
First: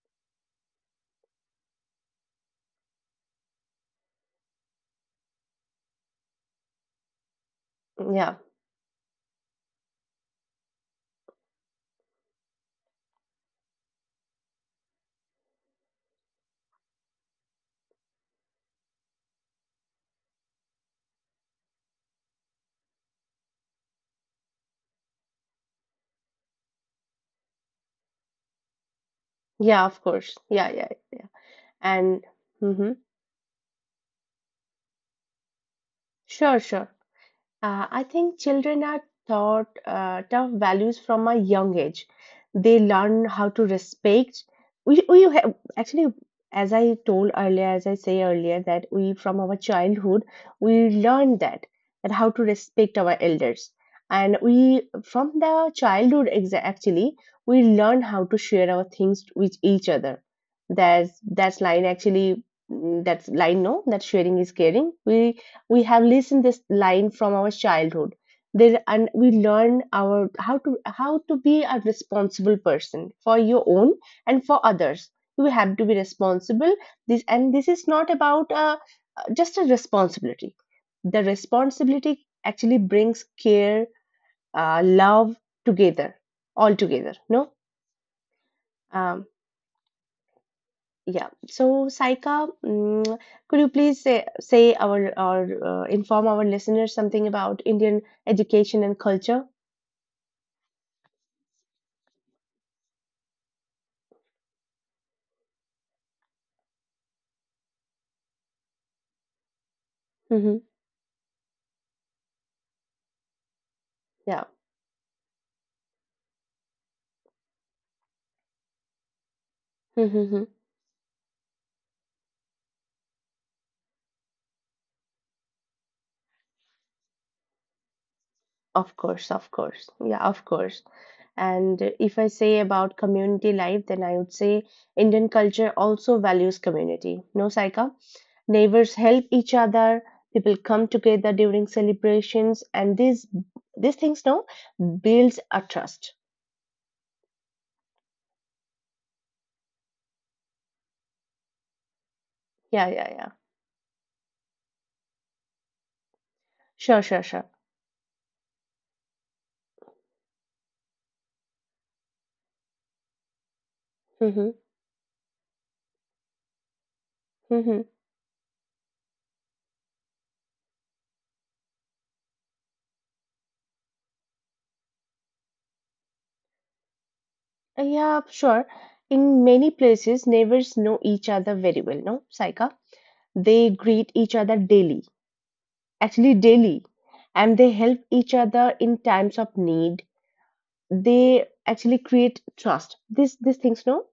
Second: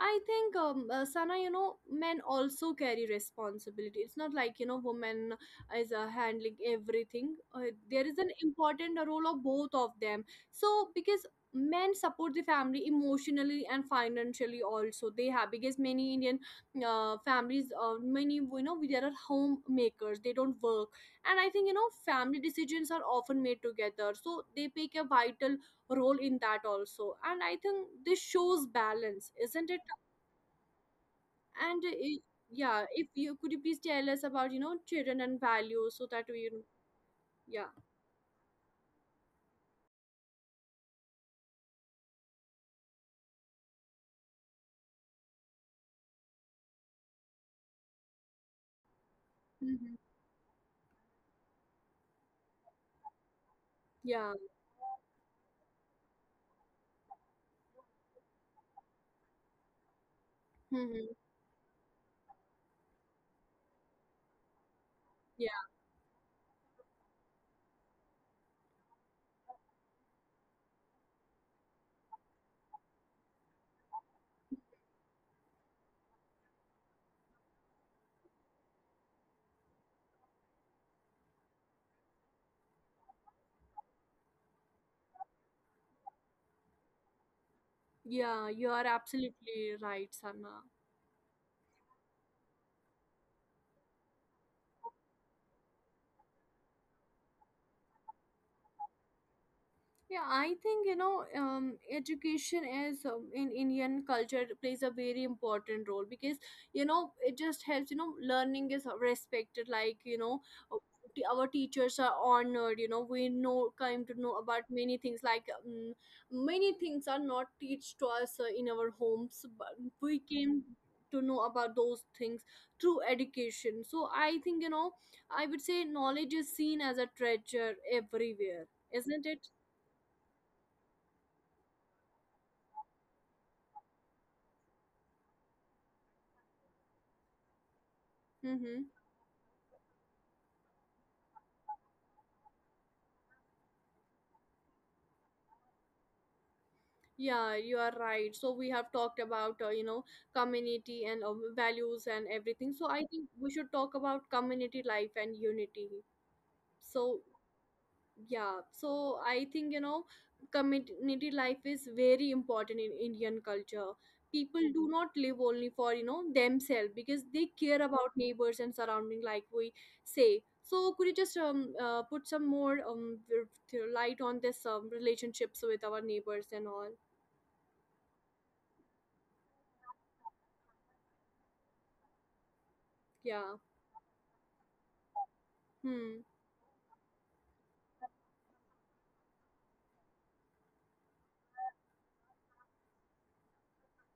Speaker 1: I think, Sana, you know, men also carry responsibility. It's not like, you know, women is handling everything. There is an
Speaker 2: Yeah,
Speaker 1: important role of both of them. So, because men support the family emotionally and financially, also they have, because many Indian families, many, you know, there are homemakers, they don't work. And I think, you know, family decisions are often made together, so they play a vital role in that also, and I think this shows balance, isn't it?
Speaker 2: yeah, of course, yeah, yeah, yeah,
Speaker 1: And
Speaker 2: and
Speaker 1: yeah,
Speaker 2: mm-hmm.
Speaker 1: if you could you please tell us about, you know, children and values, so that we
Speaker 2: Sure,
Speaker 1: know,
Speaker 2: sure.
Speaker 1: yeah.
Speaker 2: I think children are taught tough values from a young age. They learn how to respect. We have, actually, as I say earlier, that we from our
Speaker 1: Hmm.
Speaker 2: childhood we learn that how to respect our elders,
Speaker 1: Yeah.
Speaker 2: and we from the childhood actually we learn how to share our things with each other.
Speaker 1: Hmm.
Speaker 2: That's line actually. That's line, no, that sharing is caring. We
Speaker 1: Yeah,
Speaker 2: we have listened this line from our childhood there, and we learn our how to be a responsible person for your own and for others. You have to be responsible. This is not about just a responsibility. The responsibility actually brings care, love together, all together, no.
Speaker 1: yeah, you are
Speaker 2: um,
Speaker 1: absolutely right, Sana.
Speaker 2: Yeah. So, Saika, could you please say our or inform our listeners something about Indian education and culture?
Speaker 1: Yeah, I think, you know, education is in Indian culture plays a very important role, because you know it just helps. You know, learning is respected. Like, you know,
Speaker 2: Mm-hmm.
Speaker 1: uh, our teachers are honored. You know, we know come to know
Speaker 2: Yeah.
Speaker 1: about many things. Like many things are not teach to us in our homes, but we
Speaker 2: Mm-hmm.
Speaker 1: came to know about those things through education. So I think, you know, I would say knowledge is seen as a treasure everywhere,
Speaker 2: Of
Speaker 1: isn't
Speaker 2: course,
Speaker 1: it?
Speaker 2: of course. Yeah, of course. And if I say about community life, then I would say Indian culture also values community. No, Saika?
Speaker 1: Mm-hmm.
Speaker 2: Neighbors help each other, people come together during celebrations, and these things, no, builds a trust.
Speaker 1: Yeah, you are right. So we have talked about, you know, community and values and everything. So
Speaker 2: Yeah,
Speaker 1: I
Speaker 2: yeah,
Speaker 1: think
Speaker 2: yeah.
Speaker 1: we should talk about community life and unity.
Speaker 2: Sure,
Speaker 1: So
Speaker 2: sure, sure.
Speaker 1: yeah, so I think, you know, community life is very important in Indian culture.
Speaker 2: Mhm,
Speaker 1: People do not live only for, you know, themselves, because they care
Speaker 2: mhm.
Speaker 1: about neighbors and surrounding, like we say. So could you just put some more light on this relationships with our neighbors and all?
Speaker 2: Yeah, sure. In many places, neighbors know each other very well, no, Saika?
Speaker 1: Yeah.
Speaker 2: They greet each other daily,
Speaker 1: Hmm.
Speaker 2: actually daily, and they help each other in times of need. They actually create trust. This these things, no,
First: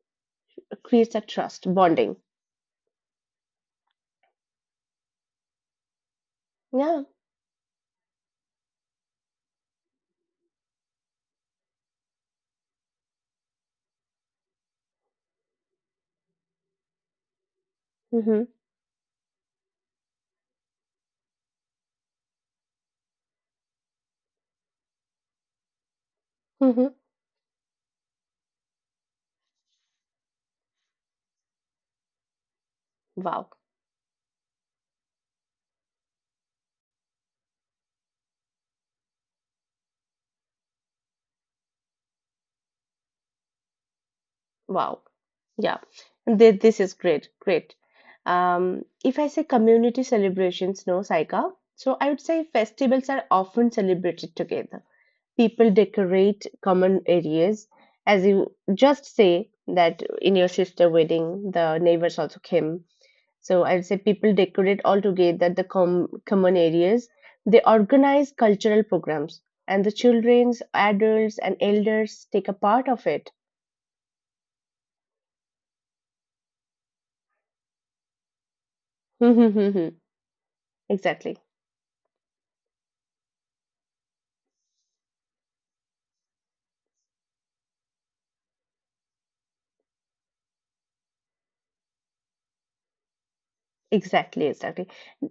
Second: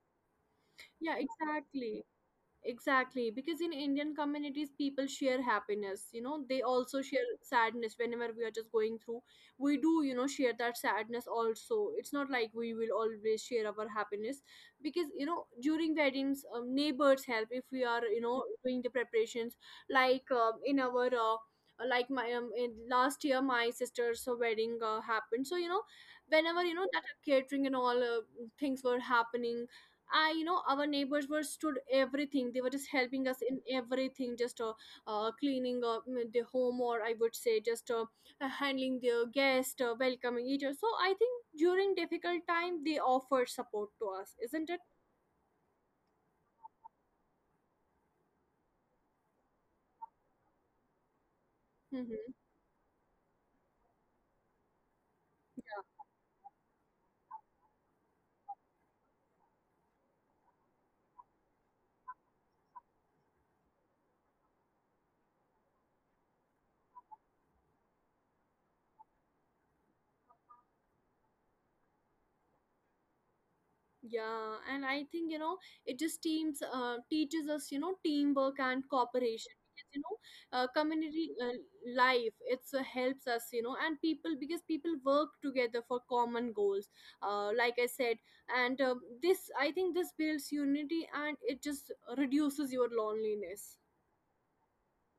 Speaker 1: Yeah,
Speaker 2: creates a trust
Speaker 1: exactly.
Speaker 2: bonding.
Speaker 1: Exactly. Because in Indian communities, people share happiness. You know, they also
Speaker 2: Yeah.
Speaker 1: share sadness whenever we are just going through. We do, share that sadness also. It's not like we will always share our happiness because, during weddings, neighbors help if we are,
Speaker 2: Mm-hmm.
Speaker 1: doing the preparations. Like in our, like my in last year, my sister's wedding happened. So,
Speaker 2: Mm-hmm.
Speaker 1: that catering and all things were happening. I, our neighbors were stood everything. They were just helping us
Speaker 2: Wow.
Speaker 1: in everything, just cleaning the home, or I would say, just handling their guest, welcoming each other. So I think during difficult time, they offer support to us, isn't it?
Speaker 2: Wow. Yeah. This is great. Great. If I say community celebrations, no, Saika. So I would say
Speaker 1: Mm-hmm.
Speaker 2: festivals are often celebrated together. People decorate common areas. As you just say that in your sister wedding, the neighbors also came. So I would say people decorate all together the common areas. They organize cultural programs, and the childrens, adults, and elders take a part of it.
Speaker 1: Yeah, and I think you know it just teams teaches us, you know, teamwork and cooperation because,
Speaker 2: Exactly,
Speaker 1: community life it's helps us, you know, and people, because people work together for common goals, like I said. And uh, this I think this builds unity and it just reduces your loneliness.
Speaker 2: exactly, exactly.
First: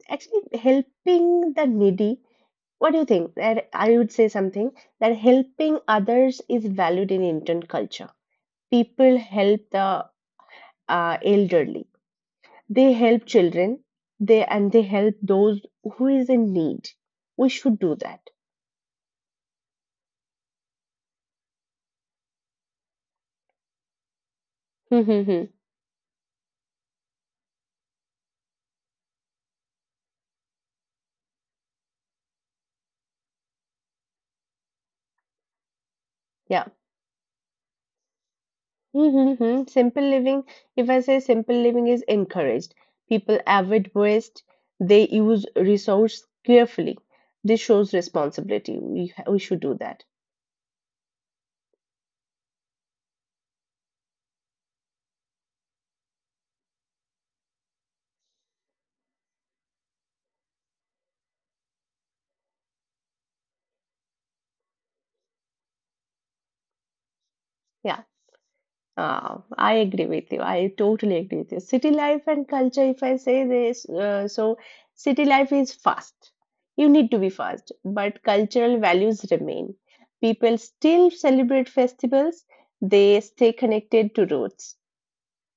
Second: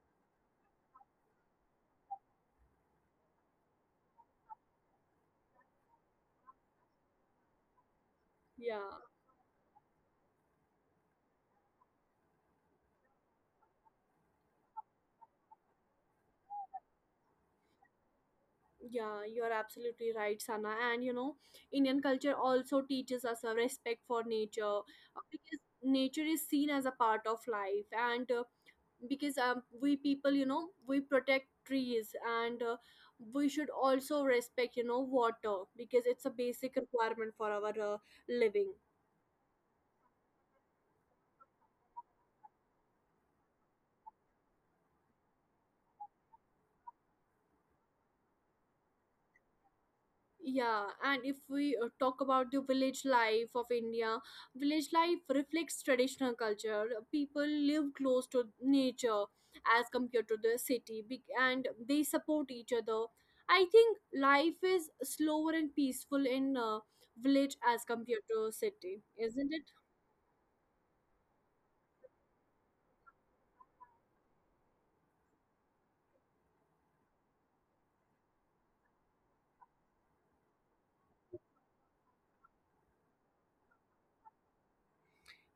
Speaker 2: Actually, helping the needy, what do you think? That I would say something that helping others is valued in Indian culture.
Speaker 1: Yeah.
Speaker 2: People help the elderly, they help children, they and they help those who is in need. We should do that.
Speaker 1: Yeah, you're absolutely right, Sana. And you know, Indian culture also teaches us a respect for nature
Speaker 2: Hmm, hmm, hmm.
Speaker 1: because nature is seen as a part of life. And because we people, you know, we protect trees, and we should also respect, you know, water because it's a
Speaker 2: Yeah.
Speaker 1: basic requirement for our living.
Speaker 2: Mm-hmm. Mm-hmm. Simple living, if I say simple living is encouraged, people avid waste, they use resource carefully. This shows responsibility. We should do that.
Speaker 1: Yeah, and if we talk about the village life of India, village life reflects traditional culture. People live close to nature as compared to the city, and they support each other. I think life is slower and peaceful in village as
Speaker 2: Yeah,
Speaker 1: compared to city, isn't it?
Speaker 2: I agree with you. I totally agree with you. City life and culture, if I say this, so city life is fast. You need to be fast, but cultural values remain. People still celebrate festivals, they stay connected to roots.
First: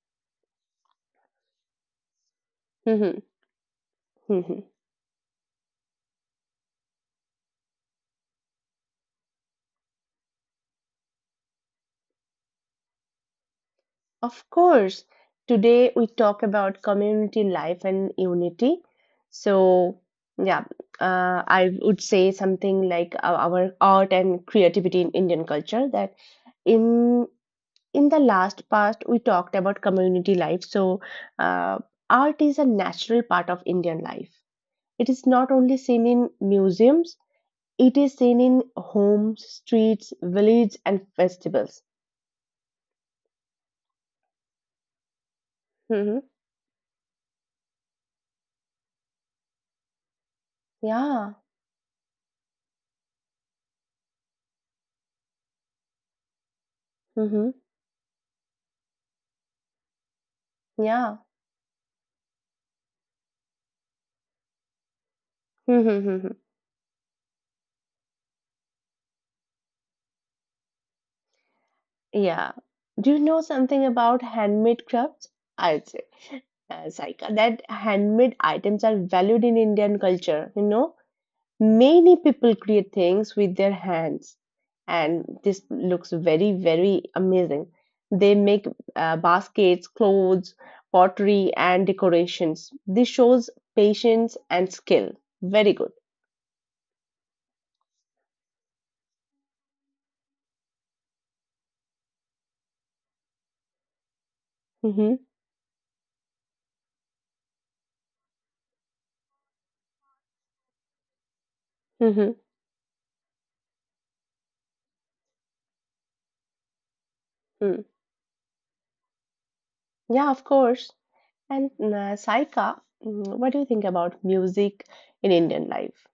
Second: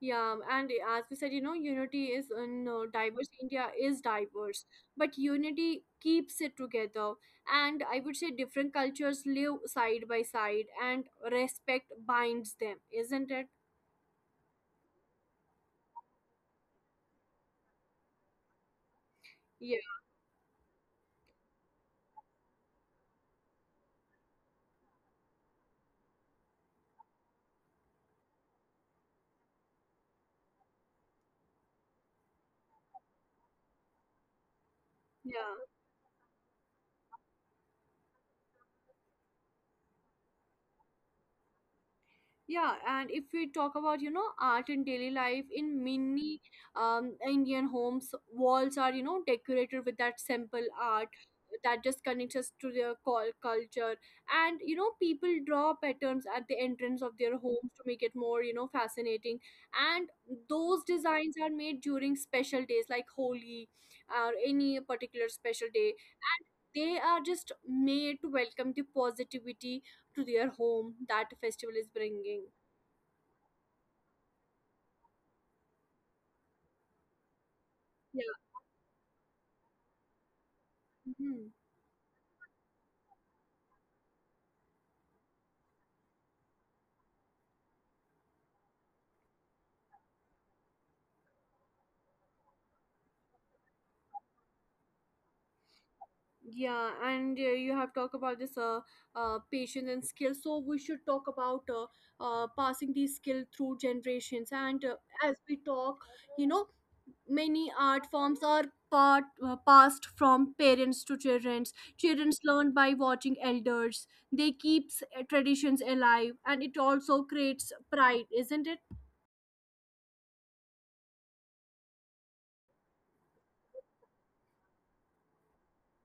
Speaker 1: Yeah, and as we said, you know, unity is in
Speaker 2: Mm-hmm,
Speaker 1: diverse. India is
Speaker 2: mm-hmm.
Speaker 1: diverse, but unity keeps it together. And I would say different cultures live side by side, and respect binds them, isn't it?
Speaker 2: Of course, today we talk about community life and unity.
Speaker 1: Yeah,
Speaker 2: So, yeah, I would say something like our art and creativity in Indian culture. That in in the last past we talked about community life. So, uh, art is a natural part of Indian life. It is not
Speaker 1: yeah.
Speaker 2: only seen in museums; it is seen in homes, streets, villages, and festivals.
Speaker 1: Yeah, and if we talk about, you know, art in daily life, in
Speaker 2: Mm-hmm.
Speaker 1: many Indian homes, walls are, you know, decorated with that simple art
Speaker 2: Yeah.
Speaker 1: that just connects us to their call culture. And, you know, people draw patterns at the entrance of their
Speaker 2: Mm-hmm.
Speaker 1: homes to make it more, you know, fascinating. And those
Speaker 2: Yeah.
Speaker 1: designs are made during special days like Holi or any particular special day.
Speaker 2: Yeah.
Speaker 1: They are just made to welcome the positivity to their home that festival is bringing.
Speaker 2: Do you know something about handmade crafts? I'd say, Saika, that
Speaker 1: Yeah.
Speaker 2: handmade items are valued in Indian culture. You know,
Speaker 1: Mhm.
Speaker 2: many people create things with their hands, and this looks very, very amazing. They make baskets, clothes, pottery, and decorations. This shows patience and skill. Very good.
Speaker 1: Yeah, and you have talked about this patience and skill. So we should talk about passing these skill through generations. And
Speaker 2: Mm-hmm.
Speaker 1: as we talk, you know, many art forms are part passed from parents to children.
Speaker 2: Mm-hmm.
Speaker 1: Children learn by watching elders. They keeps traditions alive, and it also creates
Speaker 2: Mm.
Speaker 1: pride, isn't it?
Speaker 2: Yeah, of course. And Saika, what do you think about music in Indian life?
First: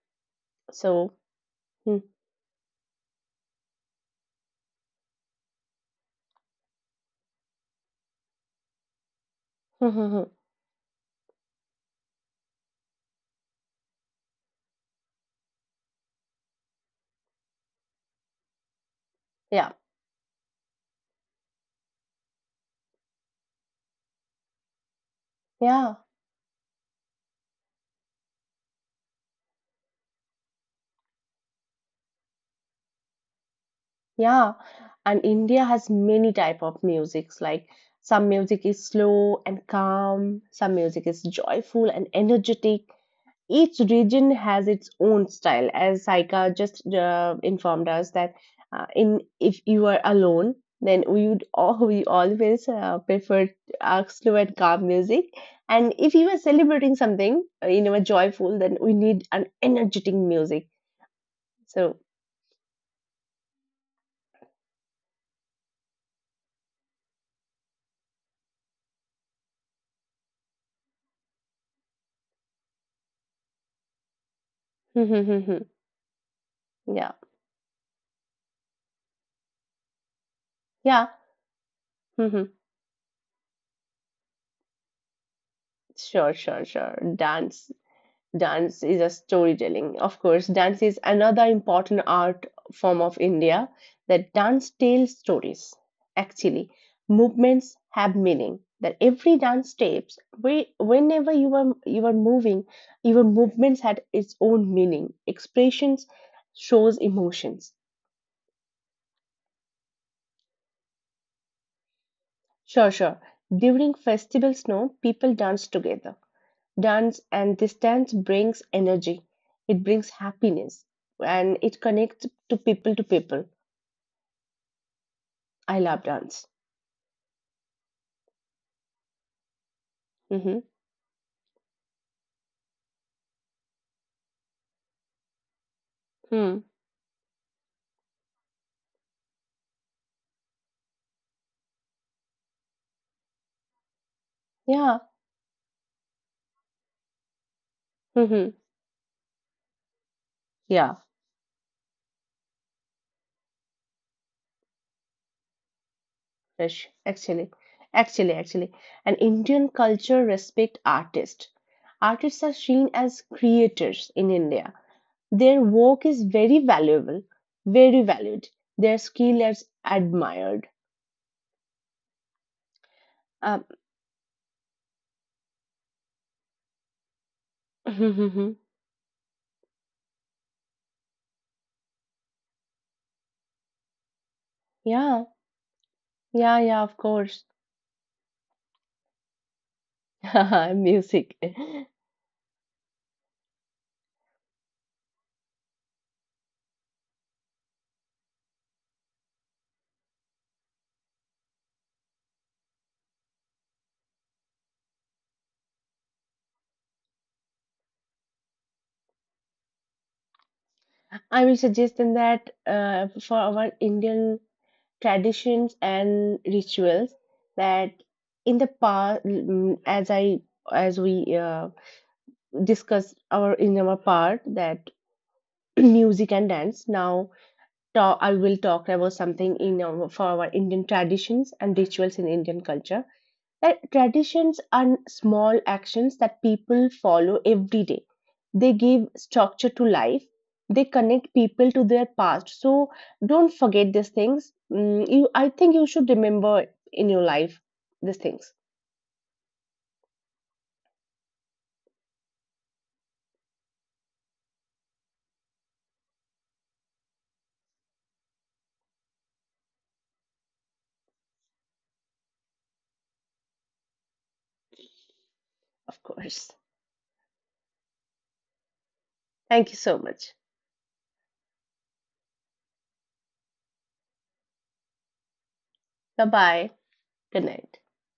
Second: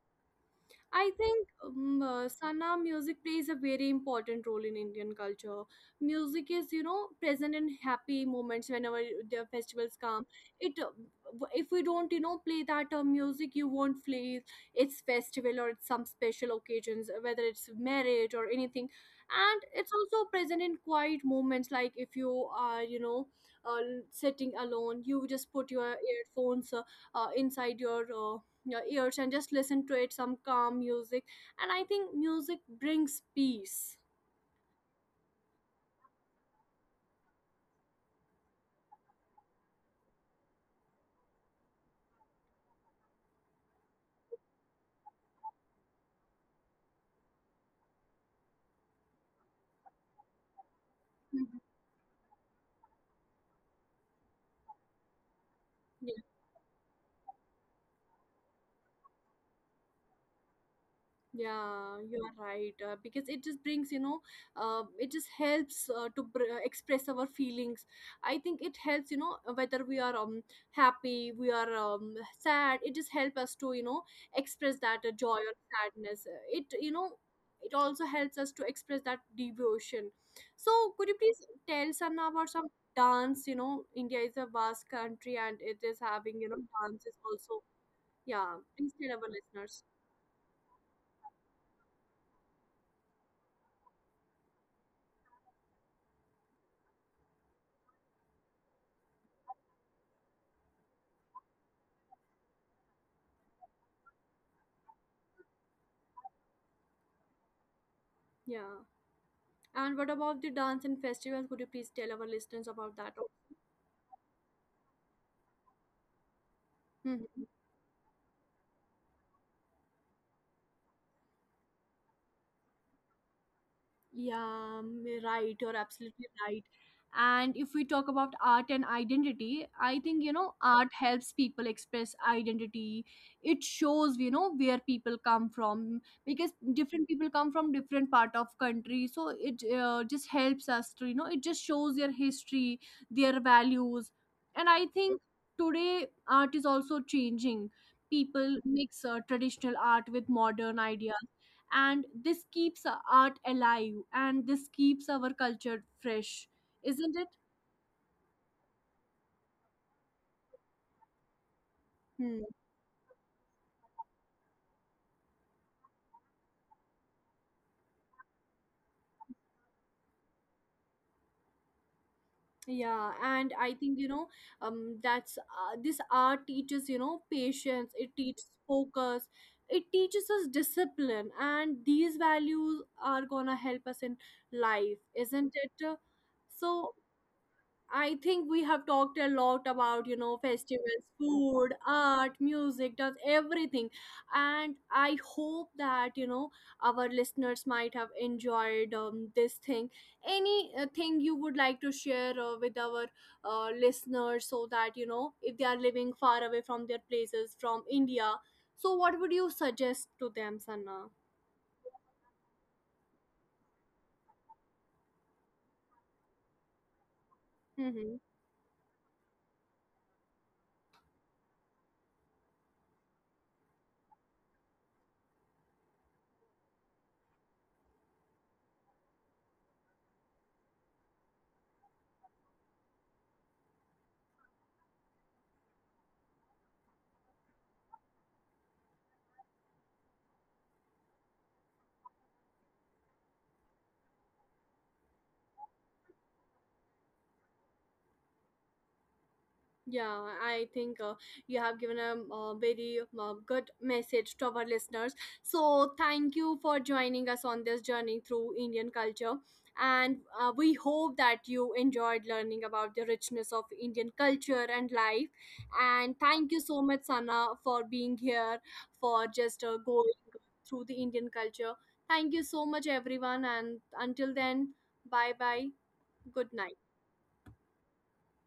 Speaker 1: I
Speaker 2: So,
Speaker 1: think
Speaker 2: hmm,
Speaker 1: Sana, music plays a very important role in Indian culture. Music is, you know, present in happy moments whenever the
Speaker 2: hmm,
Speaker 1: festivals
Speaker 2: hmm, hmm.
Speaker 1: come. It, uh, if we don't, you know, play that music, you won't feel it's festival or it's some special occasions, whether it's marriage or anything. And
Speaker 2: Yeah,
Speaker 1: it's also present in quiet moments, like if you are, you know, uh, sitting alone, you just put your
Speaker 2: yeah,
Speaker 1: earphones inside your ears and just listen to it some calm music, and I think music brings peace.
Speaker 2: yeah. And India has many type of musics. Like some music is slow and calm, some music is joyful and energetic, each region has its own style as saika just informed us that in if you are alone then we would
Speaker 1: Mhm.
Speaker 2: all, we always prefer our slow and calm music. And if you are celebrating something you know joyful, then we need an energetic music.
Speaker 1: Yeah,
Speaker 2: So
Speaker 1: you are right. Because it just brings, it just helps to express our feelings. I think it helps, whether we are happy, we are sad. It just helps us to, you know, express that joy or
Speaker 2: yeah,
Speaker 1: sadness. It, you know, it also helps us to express that devotion. So, could you
Speaker 2: yeah.
Speaker 1: please tell Sanna about some dance? You know, India is a vast country and it is having,
Speaker 2: Sure,
Speaker 1: you know,
Speaker 2: sure, sure.
Speaker 1: dances also.
Speaker 2: Dance.
Speaker 1: Yeah, please
Speaker 2: Dance
Speaker 1: tell
Speaker 2: is a
Speaker 1: our listeners.
Speaker 2: storytelling. Of course, dance is another important art form of India, that dance tells stories. Actually, movements have meaning. That every dance steps, whenever you are moving, your movements had its own meaning. Expressions shows emotions.
Speaker 1: Yeah. And what about the dance and festivals? Could you please tell our listeners about
Speaker 2: Sure,
Speaker 1: that?
Speaker 2: sure. During festival snow, people dance together. Dance,
Speaker 1: Hmm.
Speaker 2: and this dance brings energy, it brings happiness, and it connects to people to people.
Speaker 1: Yeah, right. You're
Speaker 2: I love
Speaker 1: absolutely
Speaker 2: dance.
Speaker 1: right. And if we talk about art and identity, I think, you know,
Speaker 2: Mm-hmm.
Speaker 1: art helps people express identity. It shows, you know, where people come from because
Speaker 2: Hmm.
Speaker 1: different people come from different part of country. So it, just helps us to, you know, it just shows their history, their values. And I
Speaker 2: Yeah.
Speaker 1: think today art is also changing. People
Speaker 2: Mm-hmm.
Speaker 1: mix traditional art with modern
Speaker 2: Yeah.
Speaker 1: ideas, and this keeps our art alive and this keeps our culture fresh,
Speaker 2: Fresh.
Speaker 1: isn't it?
Speaker 2: Actually, and Indian culture respect artists.
Speaker 1: Hmm.
Speaker 2: Artists are seen as creators in India. Their work is very valuable, very valued. Their skill is admired.
Speaker 1: Yeah, and I
Speaker 2: Um,
Speaker 1: think, you know, that's this art teaches, you know, patience. It teaches focus. It teaches us discipline, and these values are gonna help us in life,
Speaker 2: yeah,
Speaker 1: isn't it?
Speaker 2: yeah,
Speaker 1: So
Speaker 2: yeah, of course.
Speaker 1: I think we have talked a lot about, you know, festivals,
Speaker 2: Music.
Speaker 1: food, art, music, does everything. And I hope that, you know, our listeners might have enjoyed this thing. Any thing you would like to share with our listeners so that, you know, if they are living far away from their places, from India, so what would you suggest to them, Sanna?
Speaker 2: I will suggest them that for our Indian traditions and rituals, that
Speaker 1: Mm-hmm.
Speaker 2: in the past, as I as we discussed our in our part, that music and dance. Now, I will talk about something in our, for our Indian traditions and rituals in Indian culture. Traditions are small actions that people follow every day. They give structure to life. They connect people to their past. So don't forget these things. I think you should remember in your life these things,
Speaker 1: Yeah, I think you have given a, very good message to our listeners. So, thank you for joining us on this journey through Indian culture. And we hope that you enjoyed learning about the richness of Indian culture and life.
Speaker 2: of
Speaker 1: And thank
Speaker 2: course.
Speaker 1: you so much, Sana, for being here, for just
Speaker 2: Thank you so
Speaker 1: going
Speaker 2: much.
Speaker 1: through the Indian culture. Thank you so much, everyone. And until then, bye bye.
Speaker 2: Bye
Speaker 1: Good
Speaker 2: bye.
Speaker 1: night.
Speaker 2: Good night.